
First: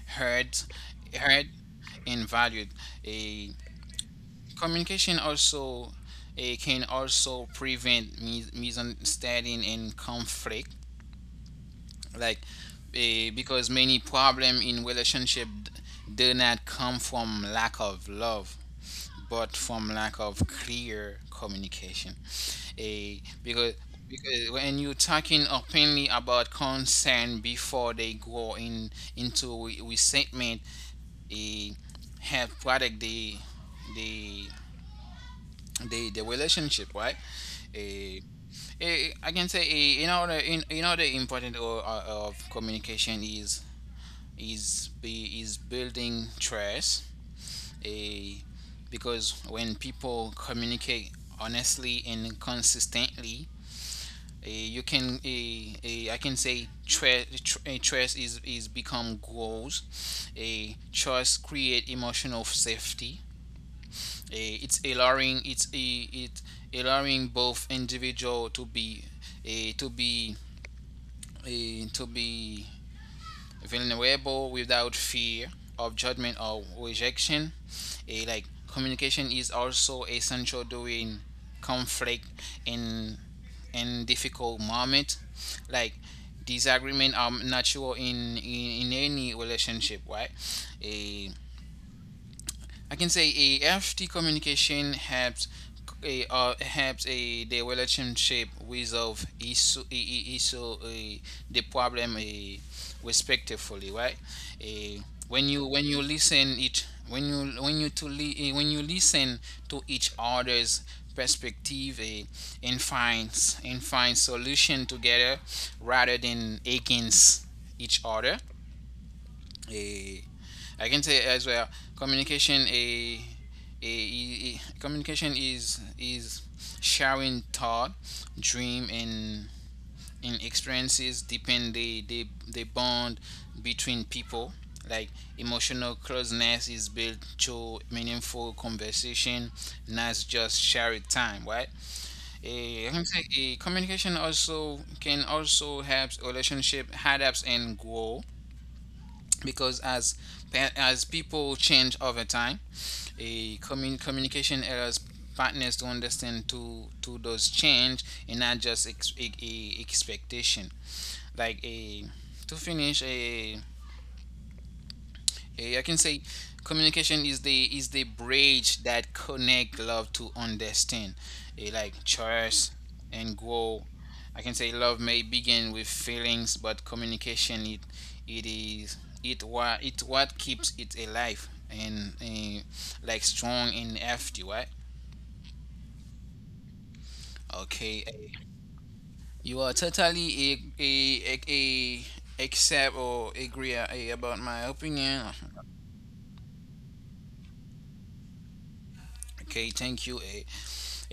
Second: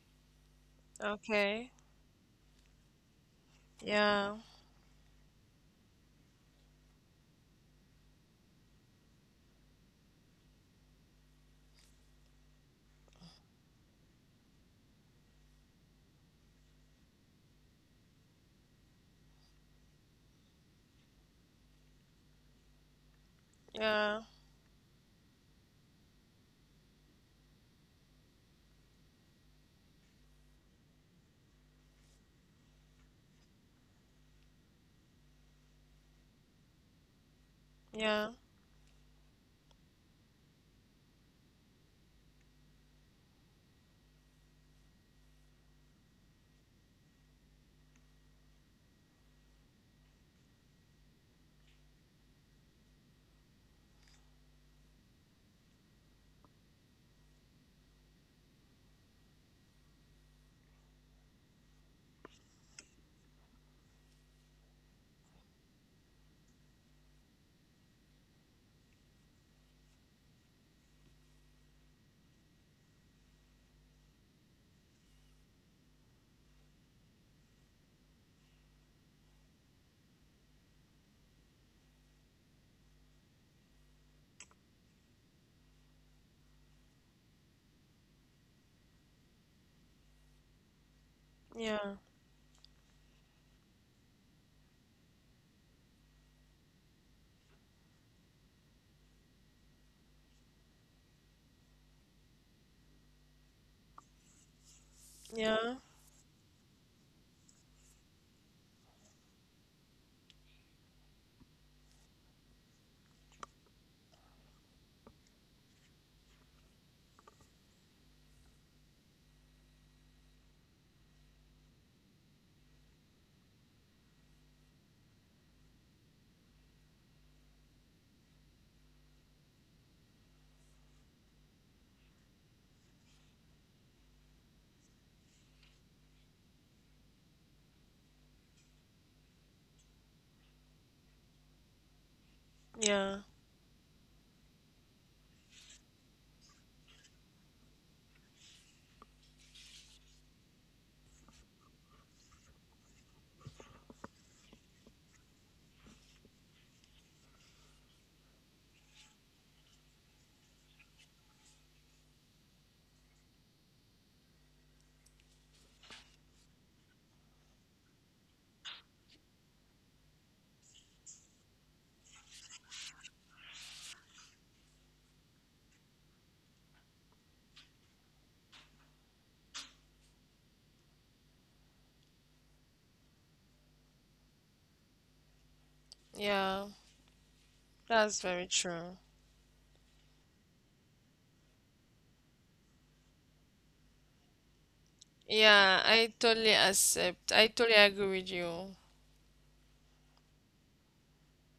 heard, heard
Okay.
and valued. A
Yeah.
Communication also can also prevent misunderstanding and conflict, like because many problem in relationship do not come from lack of love, but from lack of clear communication. Eh, because
Yeah.
because when you're talking openly about concern before they go in into resentment, eh, have product the they the relationship, right? Eh,
Yeah.
eh, I can say eh, Another in another important of communication is be is building trust. A Because when people communicate honestly and consistently, eh, you can eh, eh, I can say trust, trust is become goals. A trust create emotional safety. Eh, it's allowing it's a it allowing both individual to be a to be a to be vulnerable without fear of judgment or rejection. A Like communication is also essential during conflict in in difficult moment. Like disagreement are natural in any relationship, right? A
Yeah.
I can say a healthy communication helps a helps a the relationship resolve issue eh, the problem respectfully, right? Eh,
Yeah.
when you listen it when you to li- eh, When you listen to each other's perspective and find solution together rather than against each other. A I can say as well, communication a, a- communication is sharing thought, dream, and experiences depend the bond between people. Like emotional closeness is built through meaningful conversation, not just shared time, right?
Yeah.
I can say communication also can also help relationship adapt and grow, because as people change over time, communication errors partners to understand to those change and not just ex- a expectation. Like a to finish a Eh, I can say communication is the bridge that connect love to understand, like trust and grow. I can say love may begin with feelings, but communication it is it what keeps it alive and like strong and active, right?
Yeah. That's very
Okay.
true.
You are totally a accept or agree about my opinion.
Yeah, I totally accept. I totally agree with you.
Okay, thank you. Uh,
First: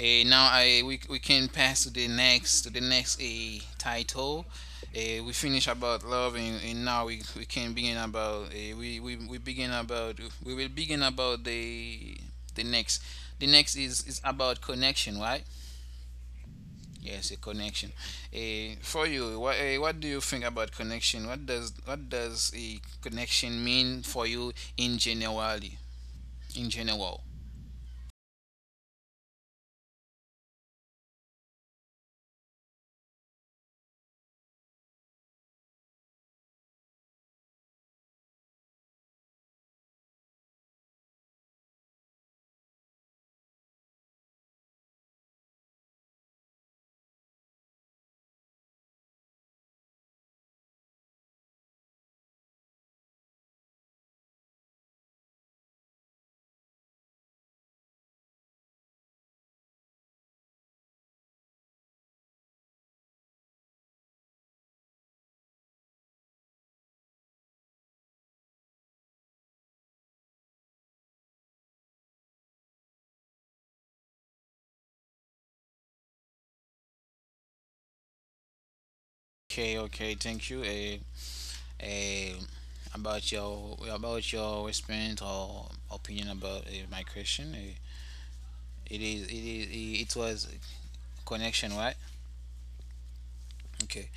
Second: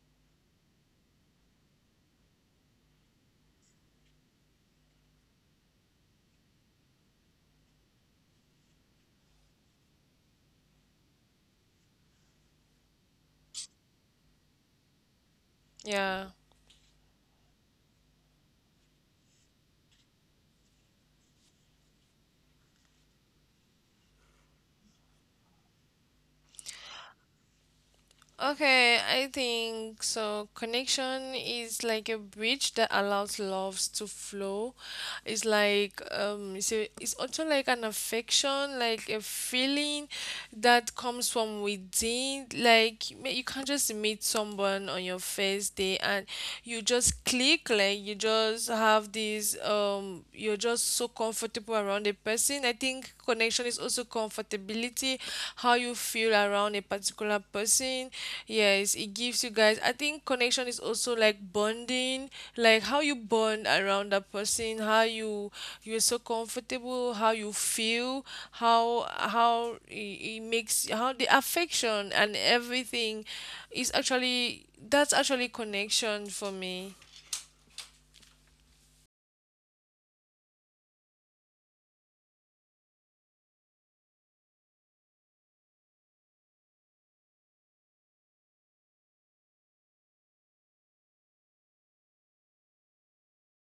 uh, Now I we can pass to the next, to the next a title. We finish about love, and now we, can begin about, we, we begin about we will begin about the next. The next is about connection, right?
Yeah.
Yes, a connection. Uh, for you, what do you think about connection? What does, what does a connection mean for you, in generally in general?
Okay, I think so. Connection is like a bridge that allows loves to flow. It's like, it's, a, it's also like an affection, like a feeling that comes from within. Like you you can't just meet someone on your first day and you just click. Like you just have this, you're just so comfortable around a person. I think connection is also comfortability, how you feel around a particular person. Yes, it gives you guys. I think connection is also like bonding, like how you bond around that person, how you, you're so comfortable, how you feel, how it makes, how the affection and everything is actually, that's actually connection for me.
Okay, okay, thank you. Eh, about your, about your experience or opinion about my question. Eh, it was connection, right? Okay.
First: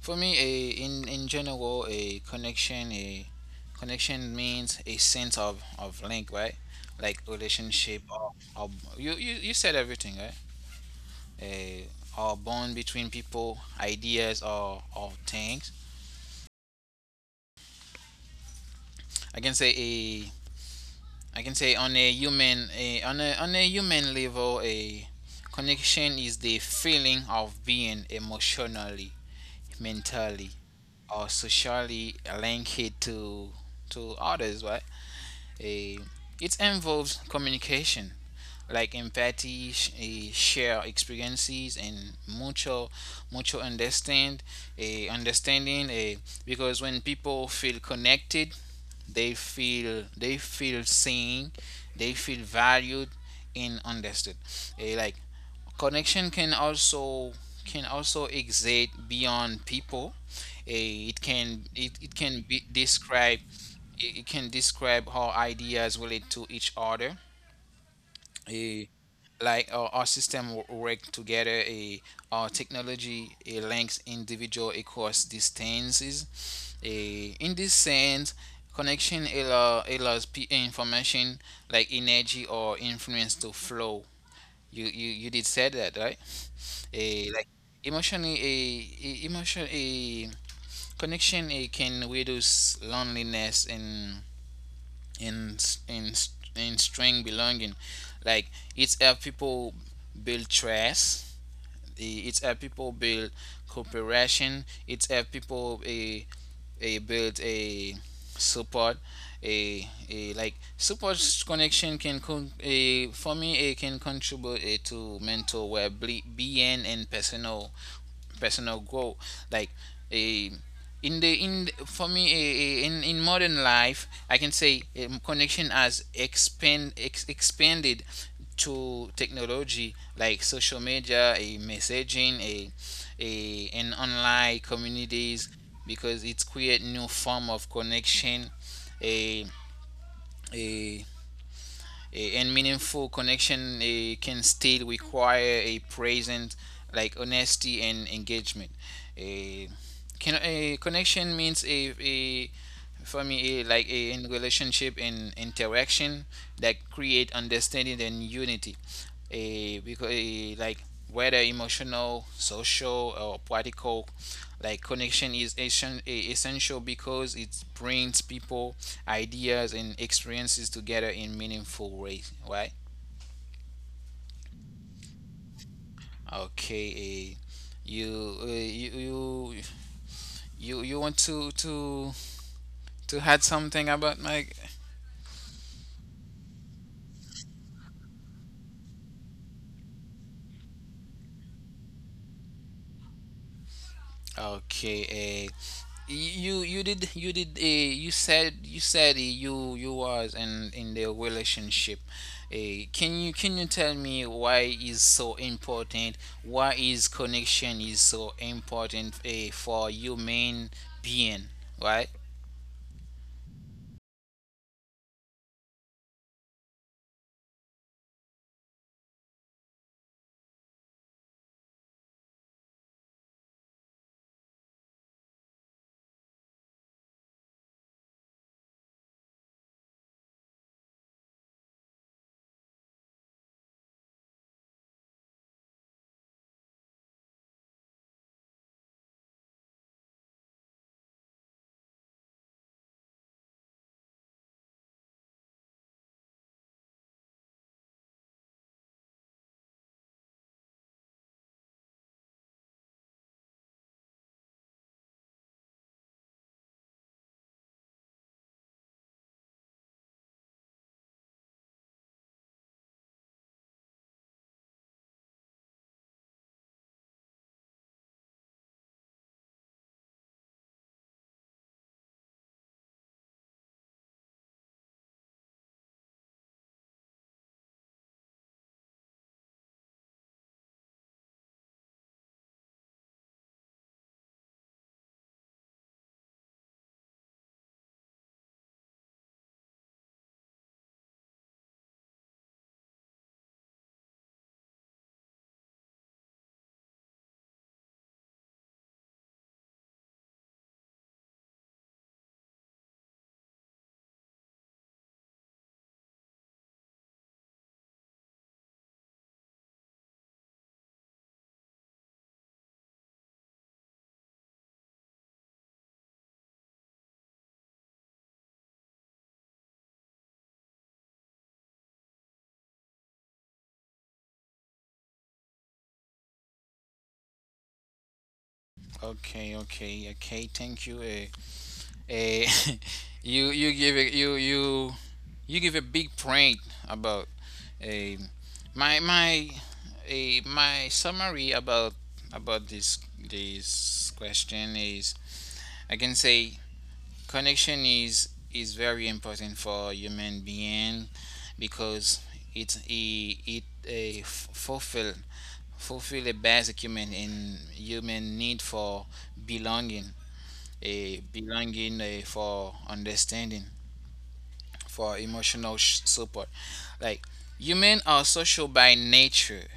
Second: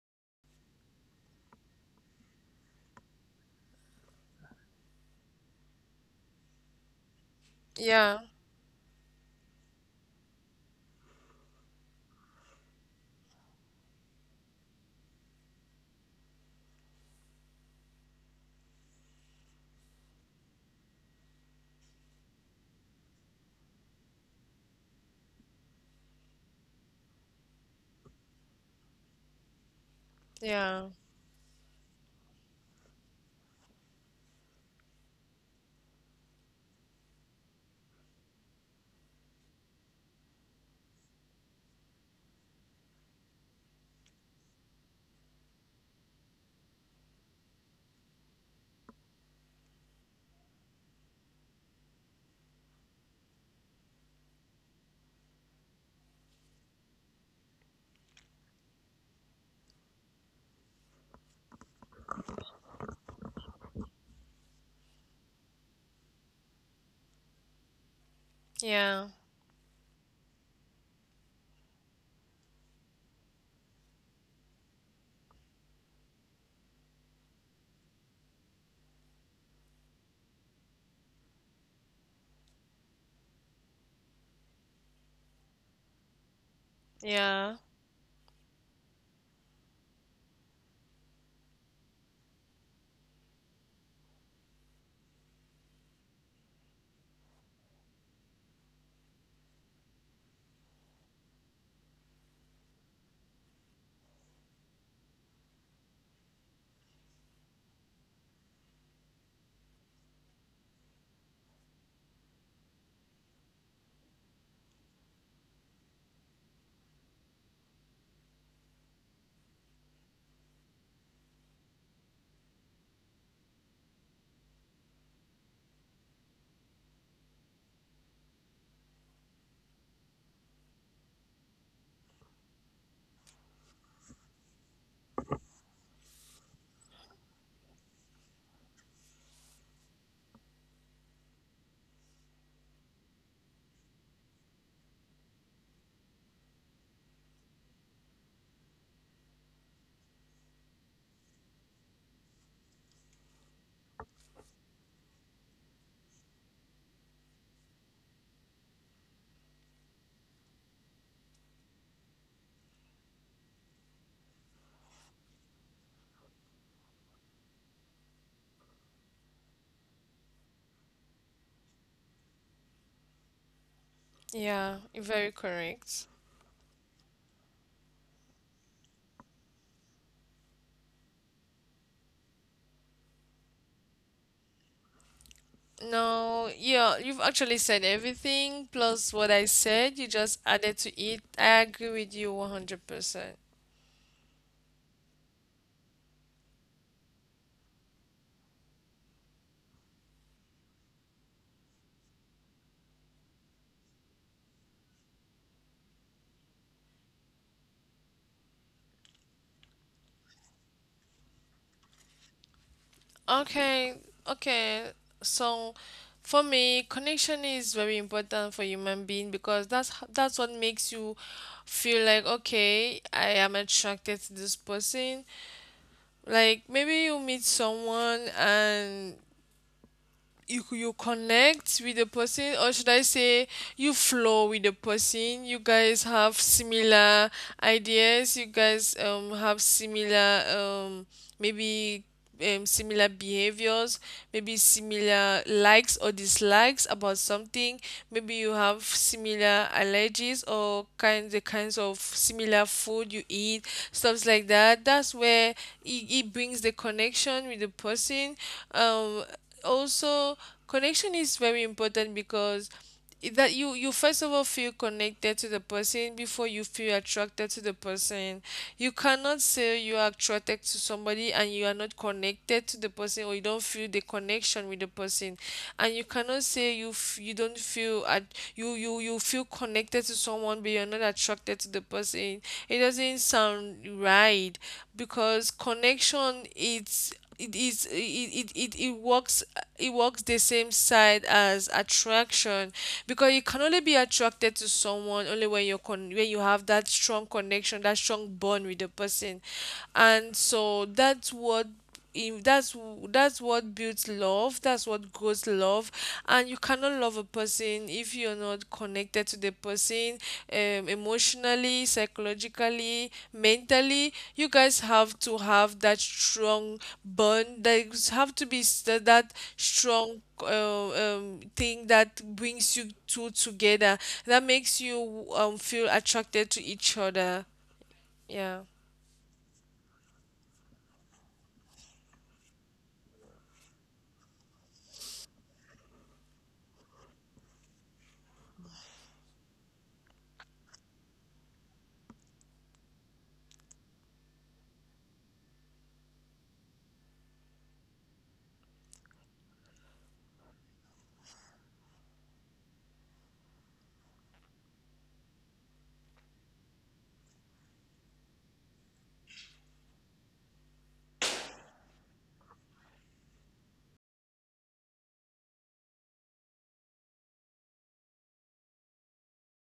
For me, a in general, a connection means a sense of link, right? Like relationship,
Yeah,
or, you, you said everything, right? A Or bond between people, ideas, or things. I can say a I can say on on a human level, a connection is the feeling of being emotionally, mentally,
yeah,
or socially linked to others, right? A It involves communication like empathy, sh- a share experiences, and mutual mutual understand, understanding, a because when people feel connected, they feel seen, they feel valued, and understood. Eh, like connection can also exist beyond people. Eh, it it can be described, it can describe how ideas relate to each other. A
yeah,
Like our system work together. A Our technology a links individual across distances. A In this sense, connection allows information like energy or influence to flow. You, you did say that, right? a like
yeah,
Emotionally, a emotion a connection a can reduce loneliness and in in in s- strength belonging. Like it's help people build trust, it's help people build cooperation, it's help people a build a support. A Like support, connection for me, it can contribute to mental well being and personal growth. Like eh, in the in for me, in modern life, I can say connection has expanded to technology like social media, a messaging, a an online communities, because it's create new form of connection. A a a- and meaningful connection can still require a present, like honesty and engagement. A, can, a Connection means a for me a, like a in relationship and interaction that create understanding and unity. Because, like, whether emotional, social, or practical, like connection is essential because it brings people, ideas, and experiences together in meaningful ways, right?
yeah. Very correct.
Okay. You, you want to add something about Mike?
No, yeah, you've actually said everything plus what I said. You just added to it. I agree with you 100%.
Okay, eh, you said, you, was in the relationship. Eh, can you, can you tell me why is so important? Why is connection is so important for human being, right?
Okay, okay. So for me, connection is very important for human being, because that's that's what makes you feel like, okay, I am attracted to this person. Like maybe you meet someone and you connect with the person, or should I say you flow with the person. You guys have similar ideas, you guys have similar, maybe similar behaviors, maybe similar likes or dislikes about something. Maybe you have similar allergies or kinds, the kinds of similar food you eat, stuffs like that. That's where it brings the connection with the person. Um, Also, connection is very important because that you first of all feel connected to the person before you feel attracted to the person. You cannot say you are attracted to somebody and you are not connected to the person, or you don't feel the connection with the person. And you cannot say you don't feel at, you feel connected to someone but you're not attracted to the person. It doesn't sound right, because connection, it's it is it, it, it, it works. It works the same side as attraction, because you can only be attracted to someone only when when you have that strong connection, that strong bond with the person. And so that's what, that's what builds love, that's what grows love. And you cannot love a person if you're not connected to the person, emotionally, psychologically, mentally. You guys have to have that strong bond. There's have to be that strong uh, um, thing that brings you two together, that makes you feel attracted to each other, yeah.
Okay, okay, okay. Thank you. Eh. Eh, you give it you you you give a big point about a my my a my summary about this question is, I can say connection is very important for human being, because it a fulfill a basic human in human need for belonging. A belonging, for understanding, for emotional support. Like human are social by nature.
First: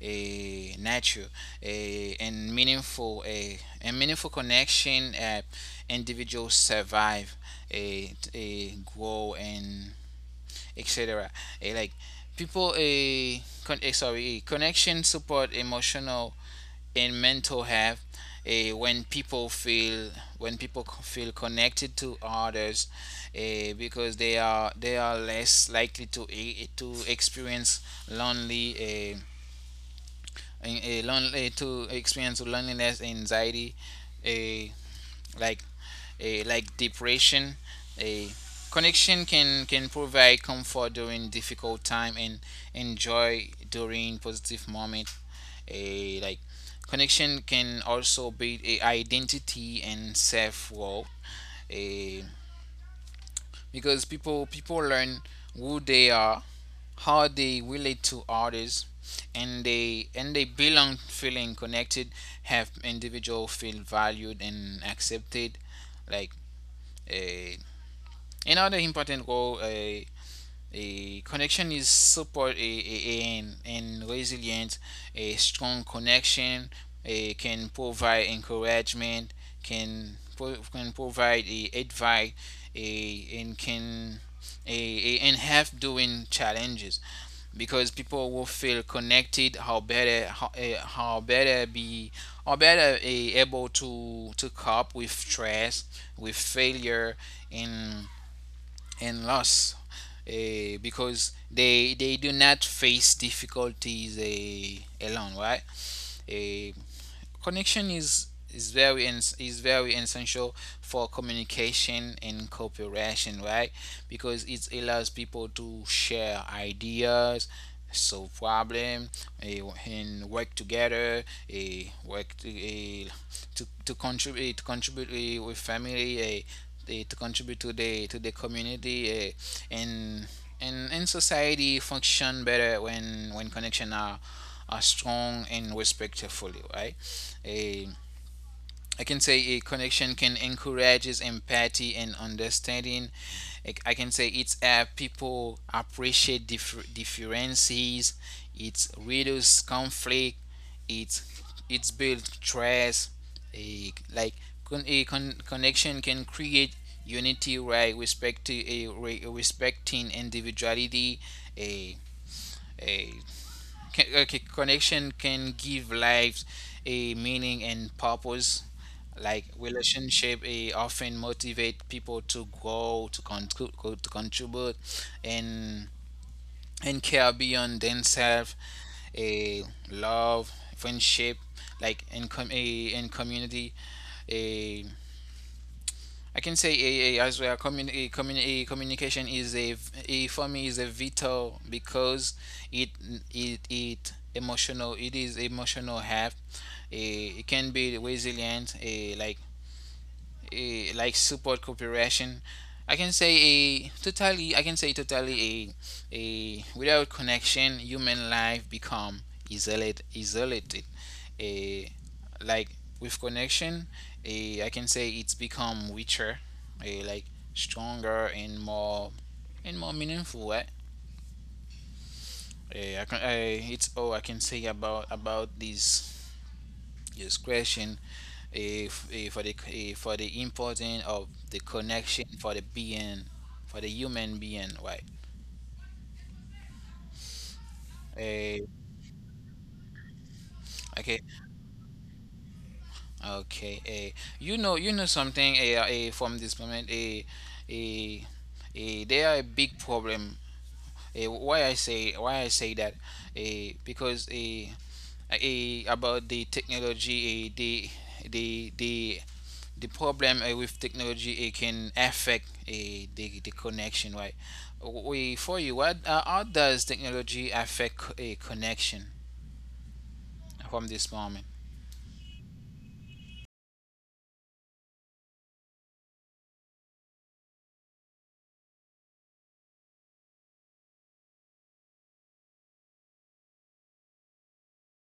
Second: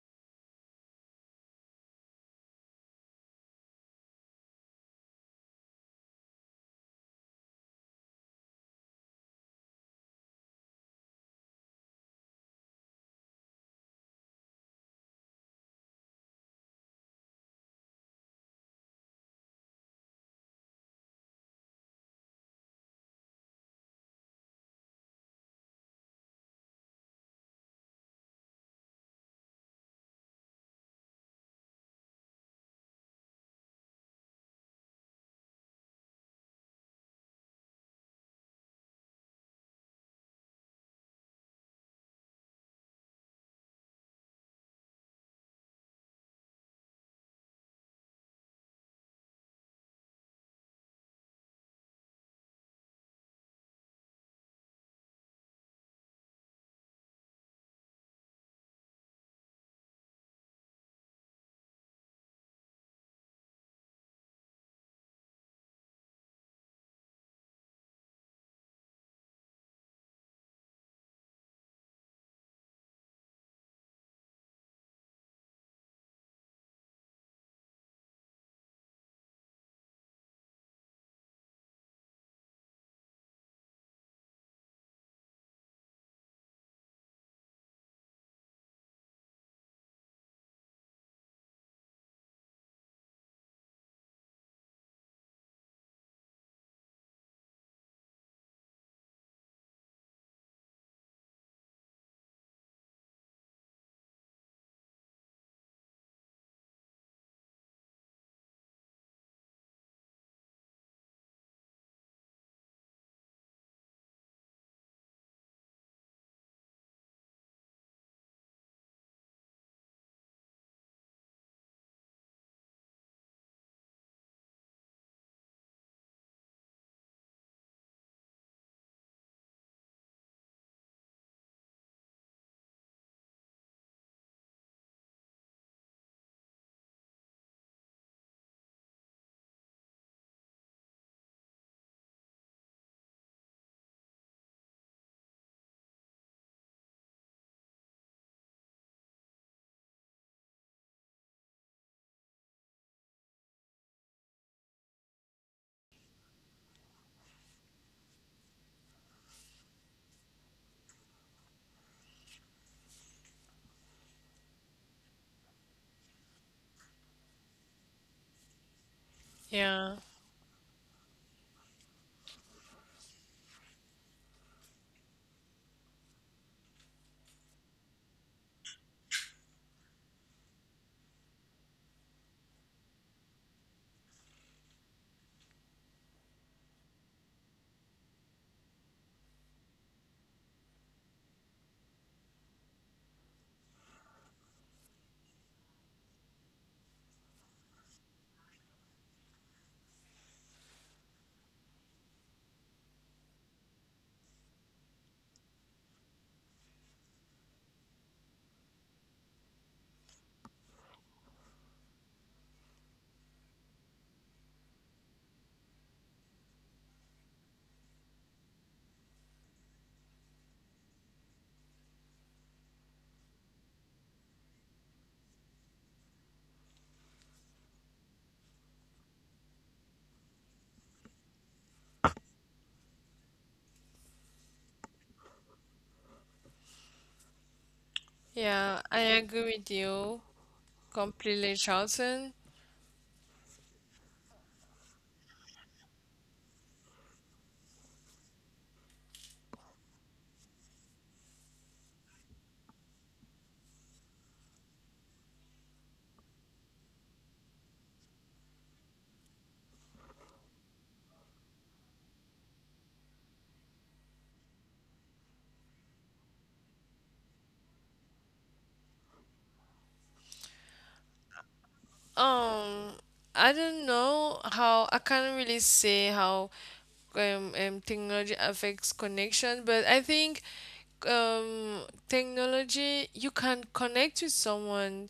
A nature a And meaningful, connection, individuals survive, a grow, and etc. Eh, like people a con- eh, sorry eh, connection support emotional in mental health. eh, when people feel when people feel connected to others, because they are, they are less likely to to experience lonely eh, eh, eh, lon- eh, to experience loneliness, anxiety, eh, like like depression. A Connection can provide comfort during difficult time and enjoy during positive moment. A Like connection can also build a identity and self worth, a because people learn who they are, how they relate to others, and they belong. Feeling connected have individual feel valued and accepted, like. Eh, another important goal, eh, a connection is support a and resilience. A strong connection, can provide encouragement, can provide a advice, and can, and help doing challenges, because people will feel connected. How better be, or better, able to cope with stress, with failure, and and loss, because they do not face difficulties, alone, right? Uh, connection is, very, is very essential for communication and cooperation, right? Because it allows people to share ideas, solve problem, eh, and work together, eh, work to, eh, to contribute, to contribute, with family, eh, eh, to contribute to the community, eh, and, and society function better when connection are strong and respectfully, right? a I can say a connection can encourages empathy and understanding. I can say it's, people appreciate differences. It reduces conflict. It it's build trust. A Like, connection can create unity, right? Respect to a re- respecting individuality. A a okay, connection can give life a meaning and purpose. Like
Yeah,
relationship, eh, often motivate people to grow, to contribute, and and care beyond themselves. A love, friendship, like in com- a in community. I can say a as well. Communication is a for me, is a vital, because it, it emotional. It is emotional help. It can be resilient. A Like, support, cooperation. I can say a totally. I can say totally, a without connection, human life become isolated. Isolated. A Like, with connection, a I can say it's become richer, a like stronger and more, and more meaningful, right? Eh, I can. I, it's all I can say about this Discretion, question, if for the, for the importance of the connection for the being, for the human being, right? Eh,
yeah, I agree with you
okay,
completely, Charlton.
okay. Eh, you know something. From this moment, eh, there are a big problem. Eh, why I say, why I say that? Eh, because, eh, eh, about the technology, eh, the the the problem with technology, it can affect the connection, right? We For you, what, how does technology affect a connection from this moment?
Um, I don't know how. I can't really say how technology affects connection, but I think um technology, you can connect with someone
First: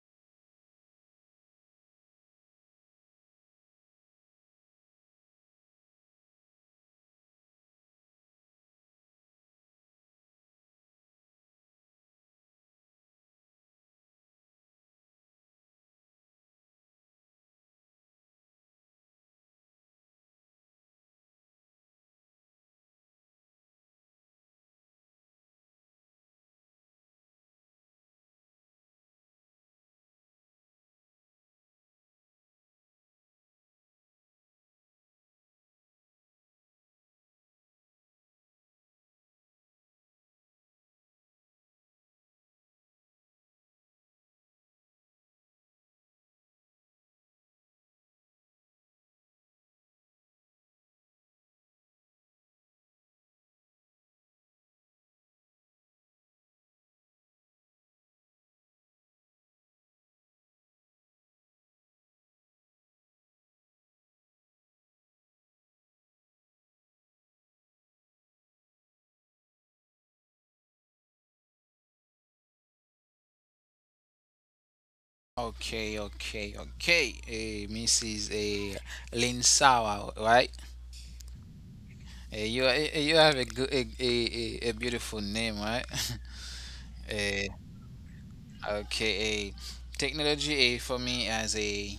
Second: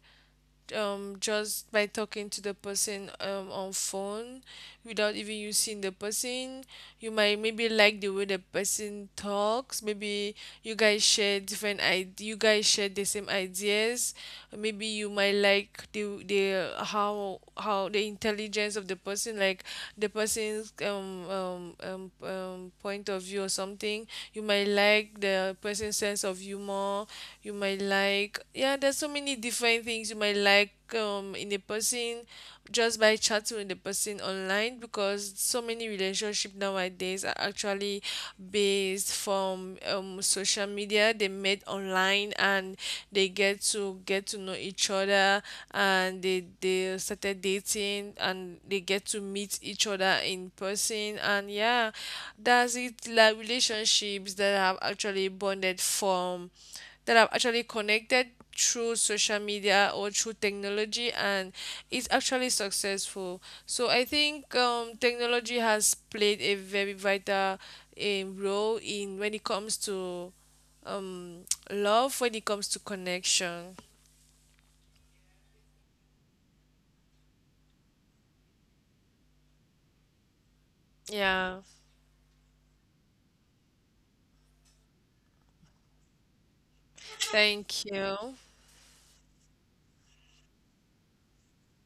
just by talking to the person on phone without even you seeing the person. You might maybe like the way the person talks. Maybe you guys share you guys share the same ideas. Maybe you might like the how the intelligence of the person, like the person's point of view or something, something. You might like the person's sense of humor. You might like, yeah, there's so many different things you might like, in a person, just by chatting with the person online. Because so many relationship nowadays are actually based from, social media. They met online and they get to know each other, and they started dating, and they get to meet each other in person, and yeah, that's it. Like relationships that have actually bonded from, that have actually connected through social media or through technology, and it's actually successful. So I think technology has played a very vital role in, when it comes to um, love, when it comes to connection.
Okay, okay, okay. Mrs. Lin Sawa, right?
Yeah.
You, you have a good a beautiful name, right? uh,
Thank you.
okay, technology, for me, as a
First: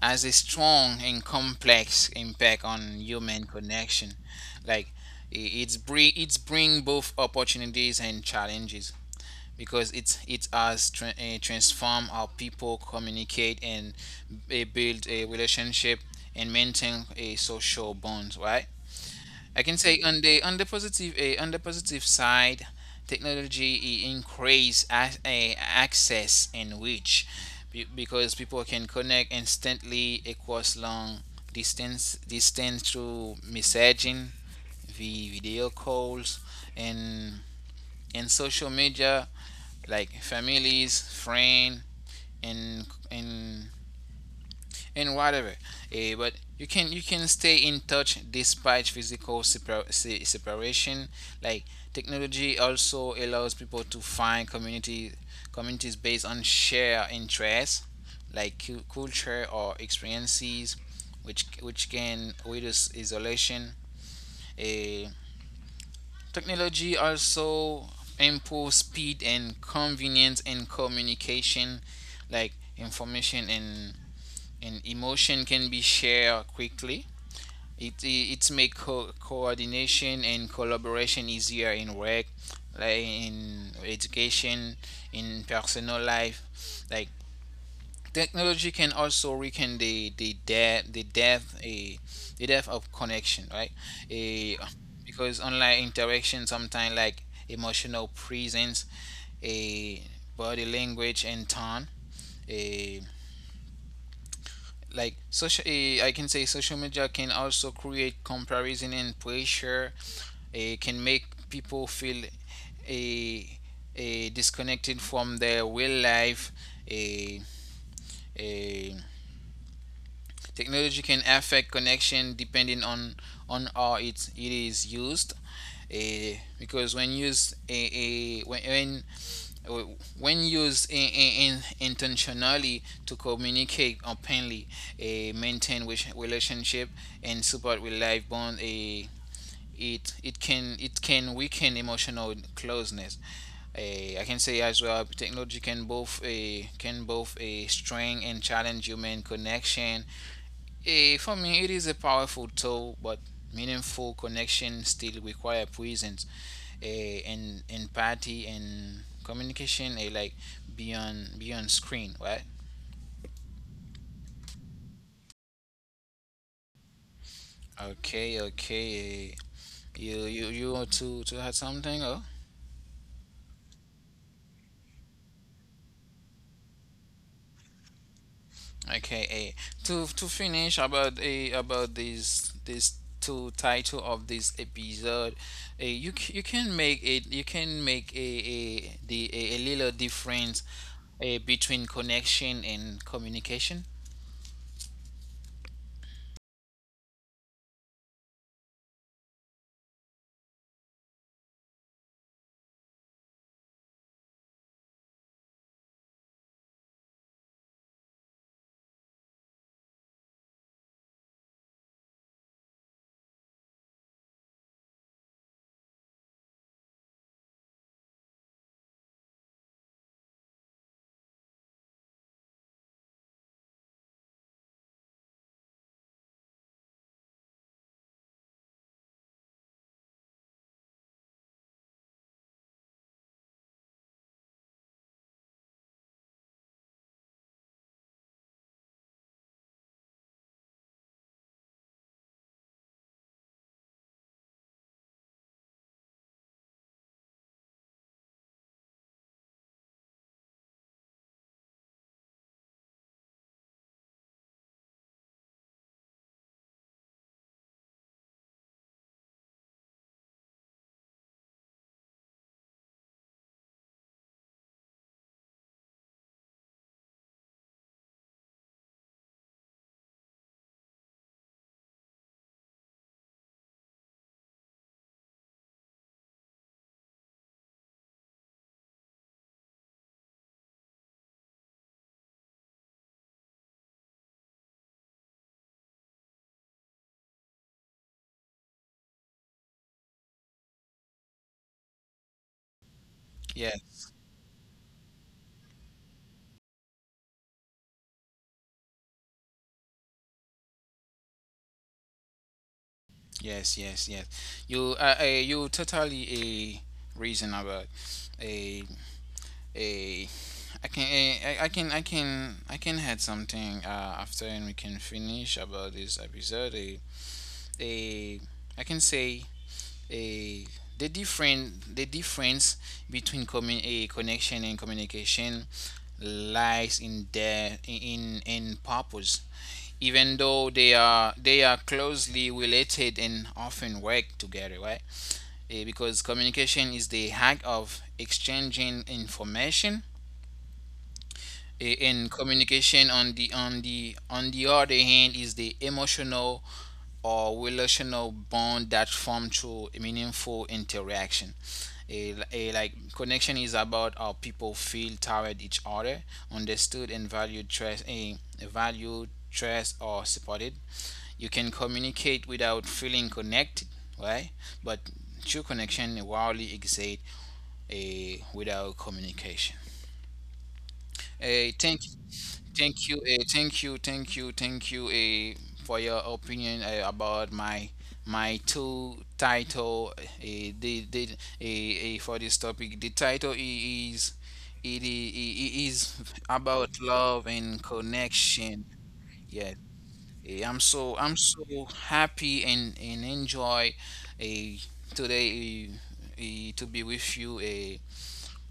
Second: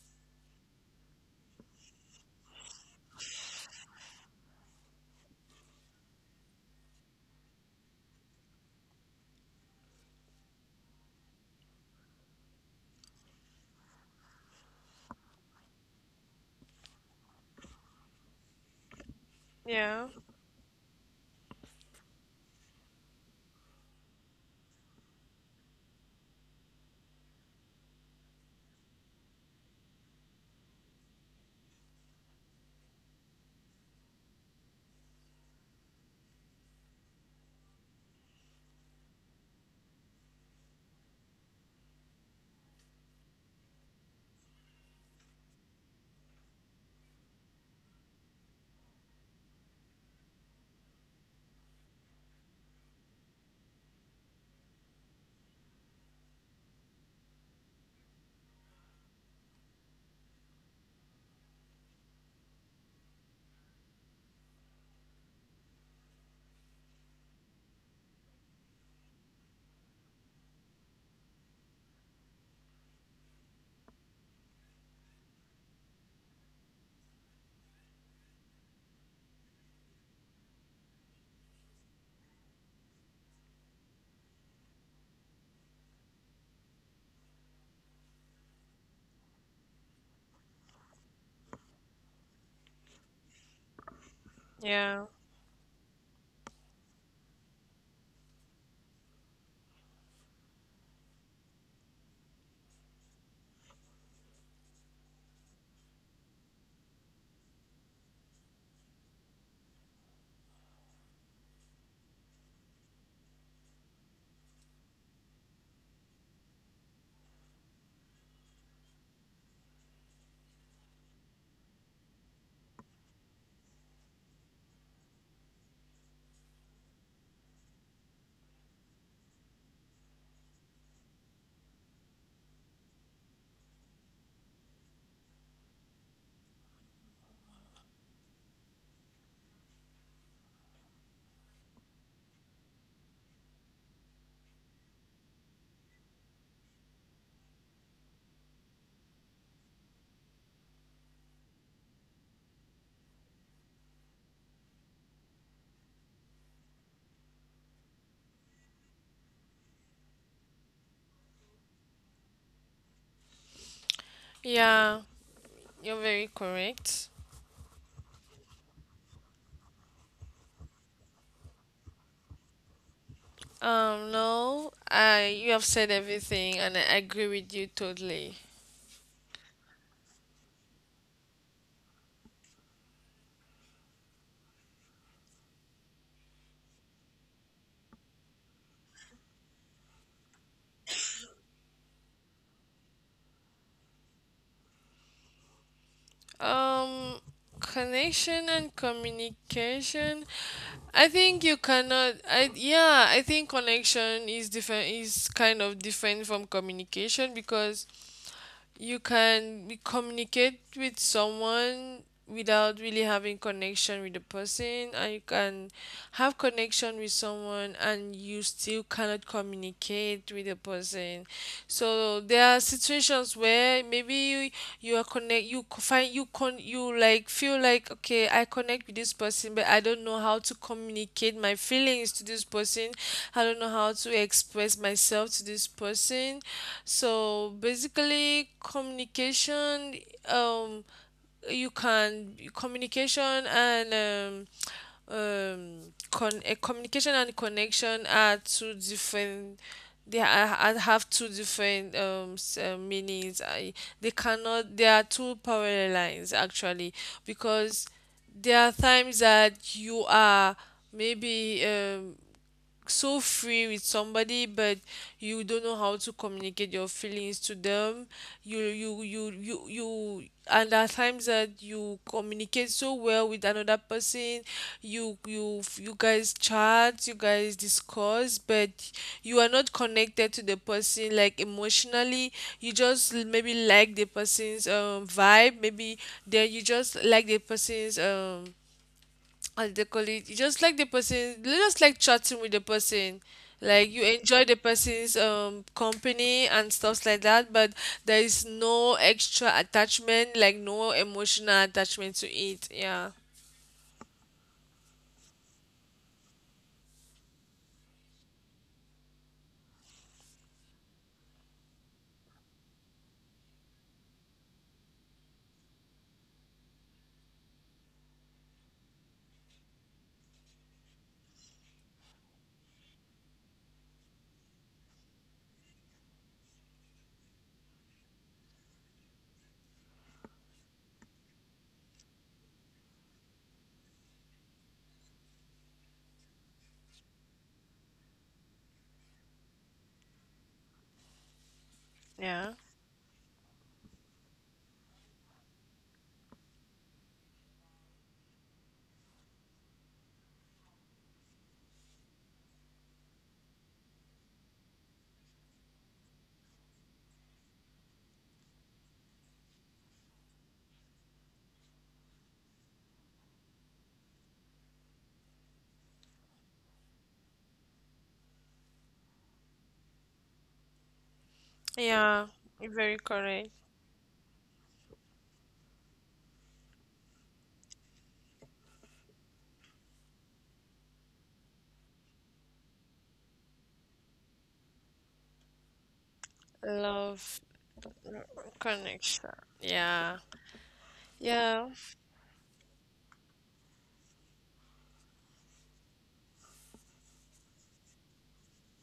has a strong and complex impact on human connection. Like, it's bring both opportunities and challenges, because it has transformed how people communicate and, build a relationship and maintain a social bonds, right? I can say
Yeah.
on the positive side, technology increase a access and reach because people can connect instantly across long distance through messaging, video calls, and and social media like families, friends, and and and whatever. But you can stay in touch despite physical separation. Like technology also allows people to find community communities based on shared interests, like culture or experiences, which can reduce isolation. Eh, Technology also improves speed and convenience in communication, like information and emotion can be shared quickly. It makes coordination and collaboration easier in work, like in education, in personal life. Like technology can also weaken the death of connection, right? A
Yeah,
Because online interaction sometimes like emotional presence, a body language and tone. A Like social I can say social media can also create comparison and pressure. It can make people feel a a disconnected from their real life a a Technology can affect connection depending on how it is used because when used a when w- when used intentionally to communicate openly, a maintain relationship and support with life bond, a it can weaken emotional closeness. I can say as well, technology can both a strengthen and challenge human connection. For me, it is a powerful tool, but meaningful connection still require presence, and empathy and communication, like beyond screen, right?
yeah, you're very correct.
Okay, okay. You want to add something?
No, I you have said everything, and I agree with you totally.
Okay, to finish about a about this two title of this episode, you c- you can make it you can make a a little difference between connection and communication.
Um, Connection and communication. I think you cannot. I, yeah, I think connection is different. Is kind of different from communication, because you can communicate with someone without really having connection with the person, and you can have connection with someone and you still cannot communicate with the person. So there are situations where maybe you, you are connect you c- find you con you like feel like, okay, I connect with this person, but I don't know how to communicate my feelings to this person. I don't know how to express myself to this person. So basically, communication, um, you can communication and um, um, communication and connection are two different. They are, have two different meanings. I, they cannot. There are two parallel lines actually, because there are times that you are maybe, so free with somebody, but you don't know how to communicate your feelings to them. You And at times that you communicate so well with another person, you guys chat, you guys discuss, but you are not connected to the person, like emotionally. You just maybe like the person's vibe. Maybe then you just like the person's, how do they call it, you just like the person, you just like chatting with the person, like you
Yes,
enjoy the person's company and stuff like that. But there is no extra attachment, like no emotional attachment to it, yeah.
yes, yes, yes. You you totally a reason about a a I can eh, I can I can I can add something after and we can finish about this episode. Eh. a I can say a the difference between commun- a connection and communication lies in their in purpose even though they are closely related and often work together, right. Because communication is the act of exchanging information. I-
Yeah.
in communication on the on the on the other hand is the emotional or relational bond that form through meaningful interaction. A Like connection is about how people feel toward each other, understood and valued, trust a valued trust or supported. You can communicate without feeling connected, right? But true connection rarely exists a without communication. uh,
Yeah,
thank,
you're very correct.
Thank you, thank you, for your opinion about my my two title. The For this topic, the title I- is it, I- is about
Love,
love and connection.
connection,
Yeah.
yeah.
I'm
Yeah.
so happy and enjoy uh, today to be with you.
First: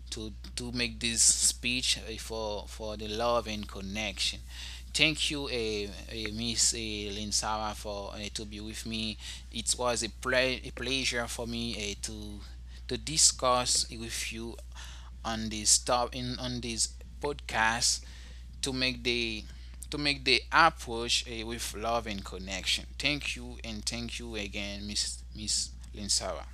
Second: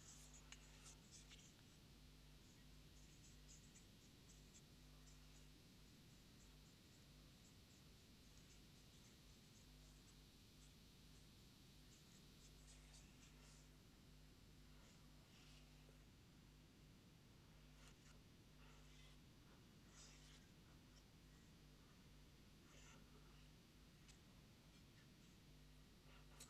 To make this speech for the love and connection. Thank you, Miss Linsara, for to be with me. It was a pleasure for me to discuss with you on this top in on this podcast to make the to make the approach with love and connection. Thank you and thank you again, Miss Linsara.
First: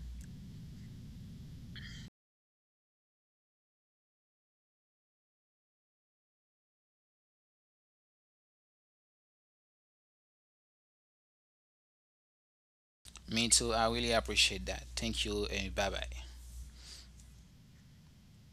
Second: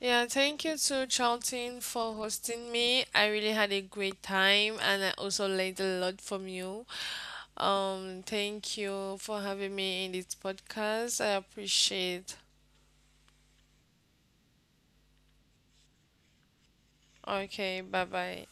Yeah, thank you to Charlton for hosting me. I really had a great time, and I also learned a lot from you. Thank you for having me in this podcast. I appreciate.
Me too. I really appreciate that. Thank you and bye bye.
Okay, bye bye.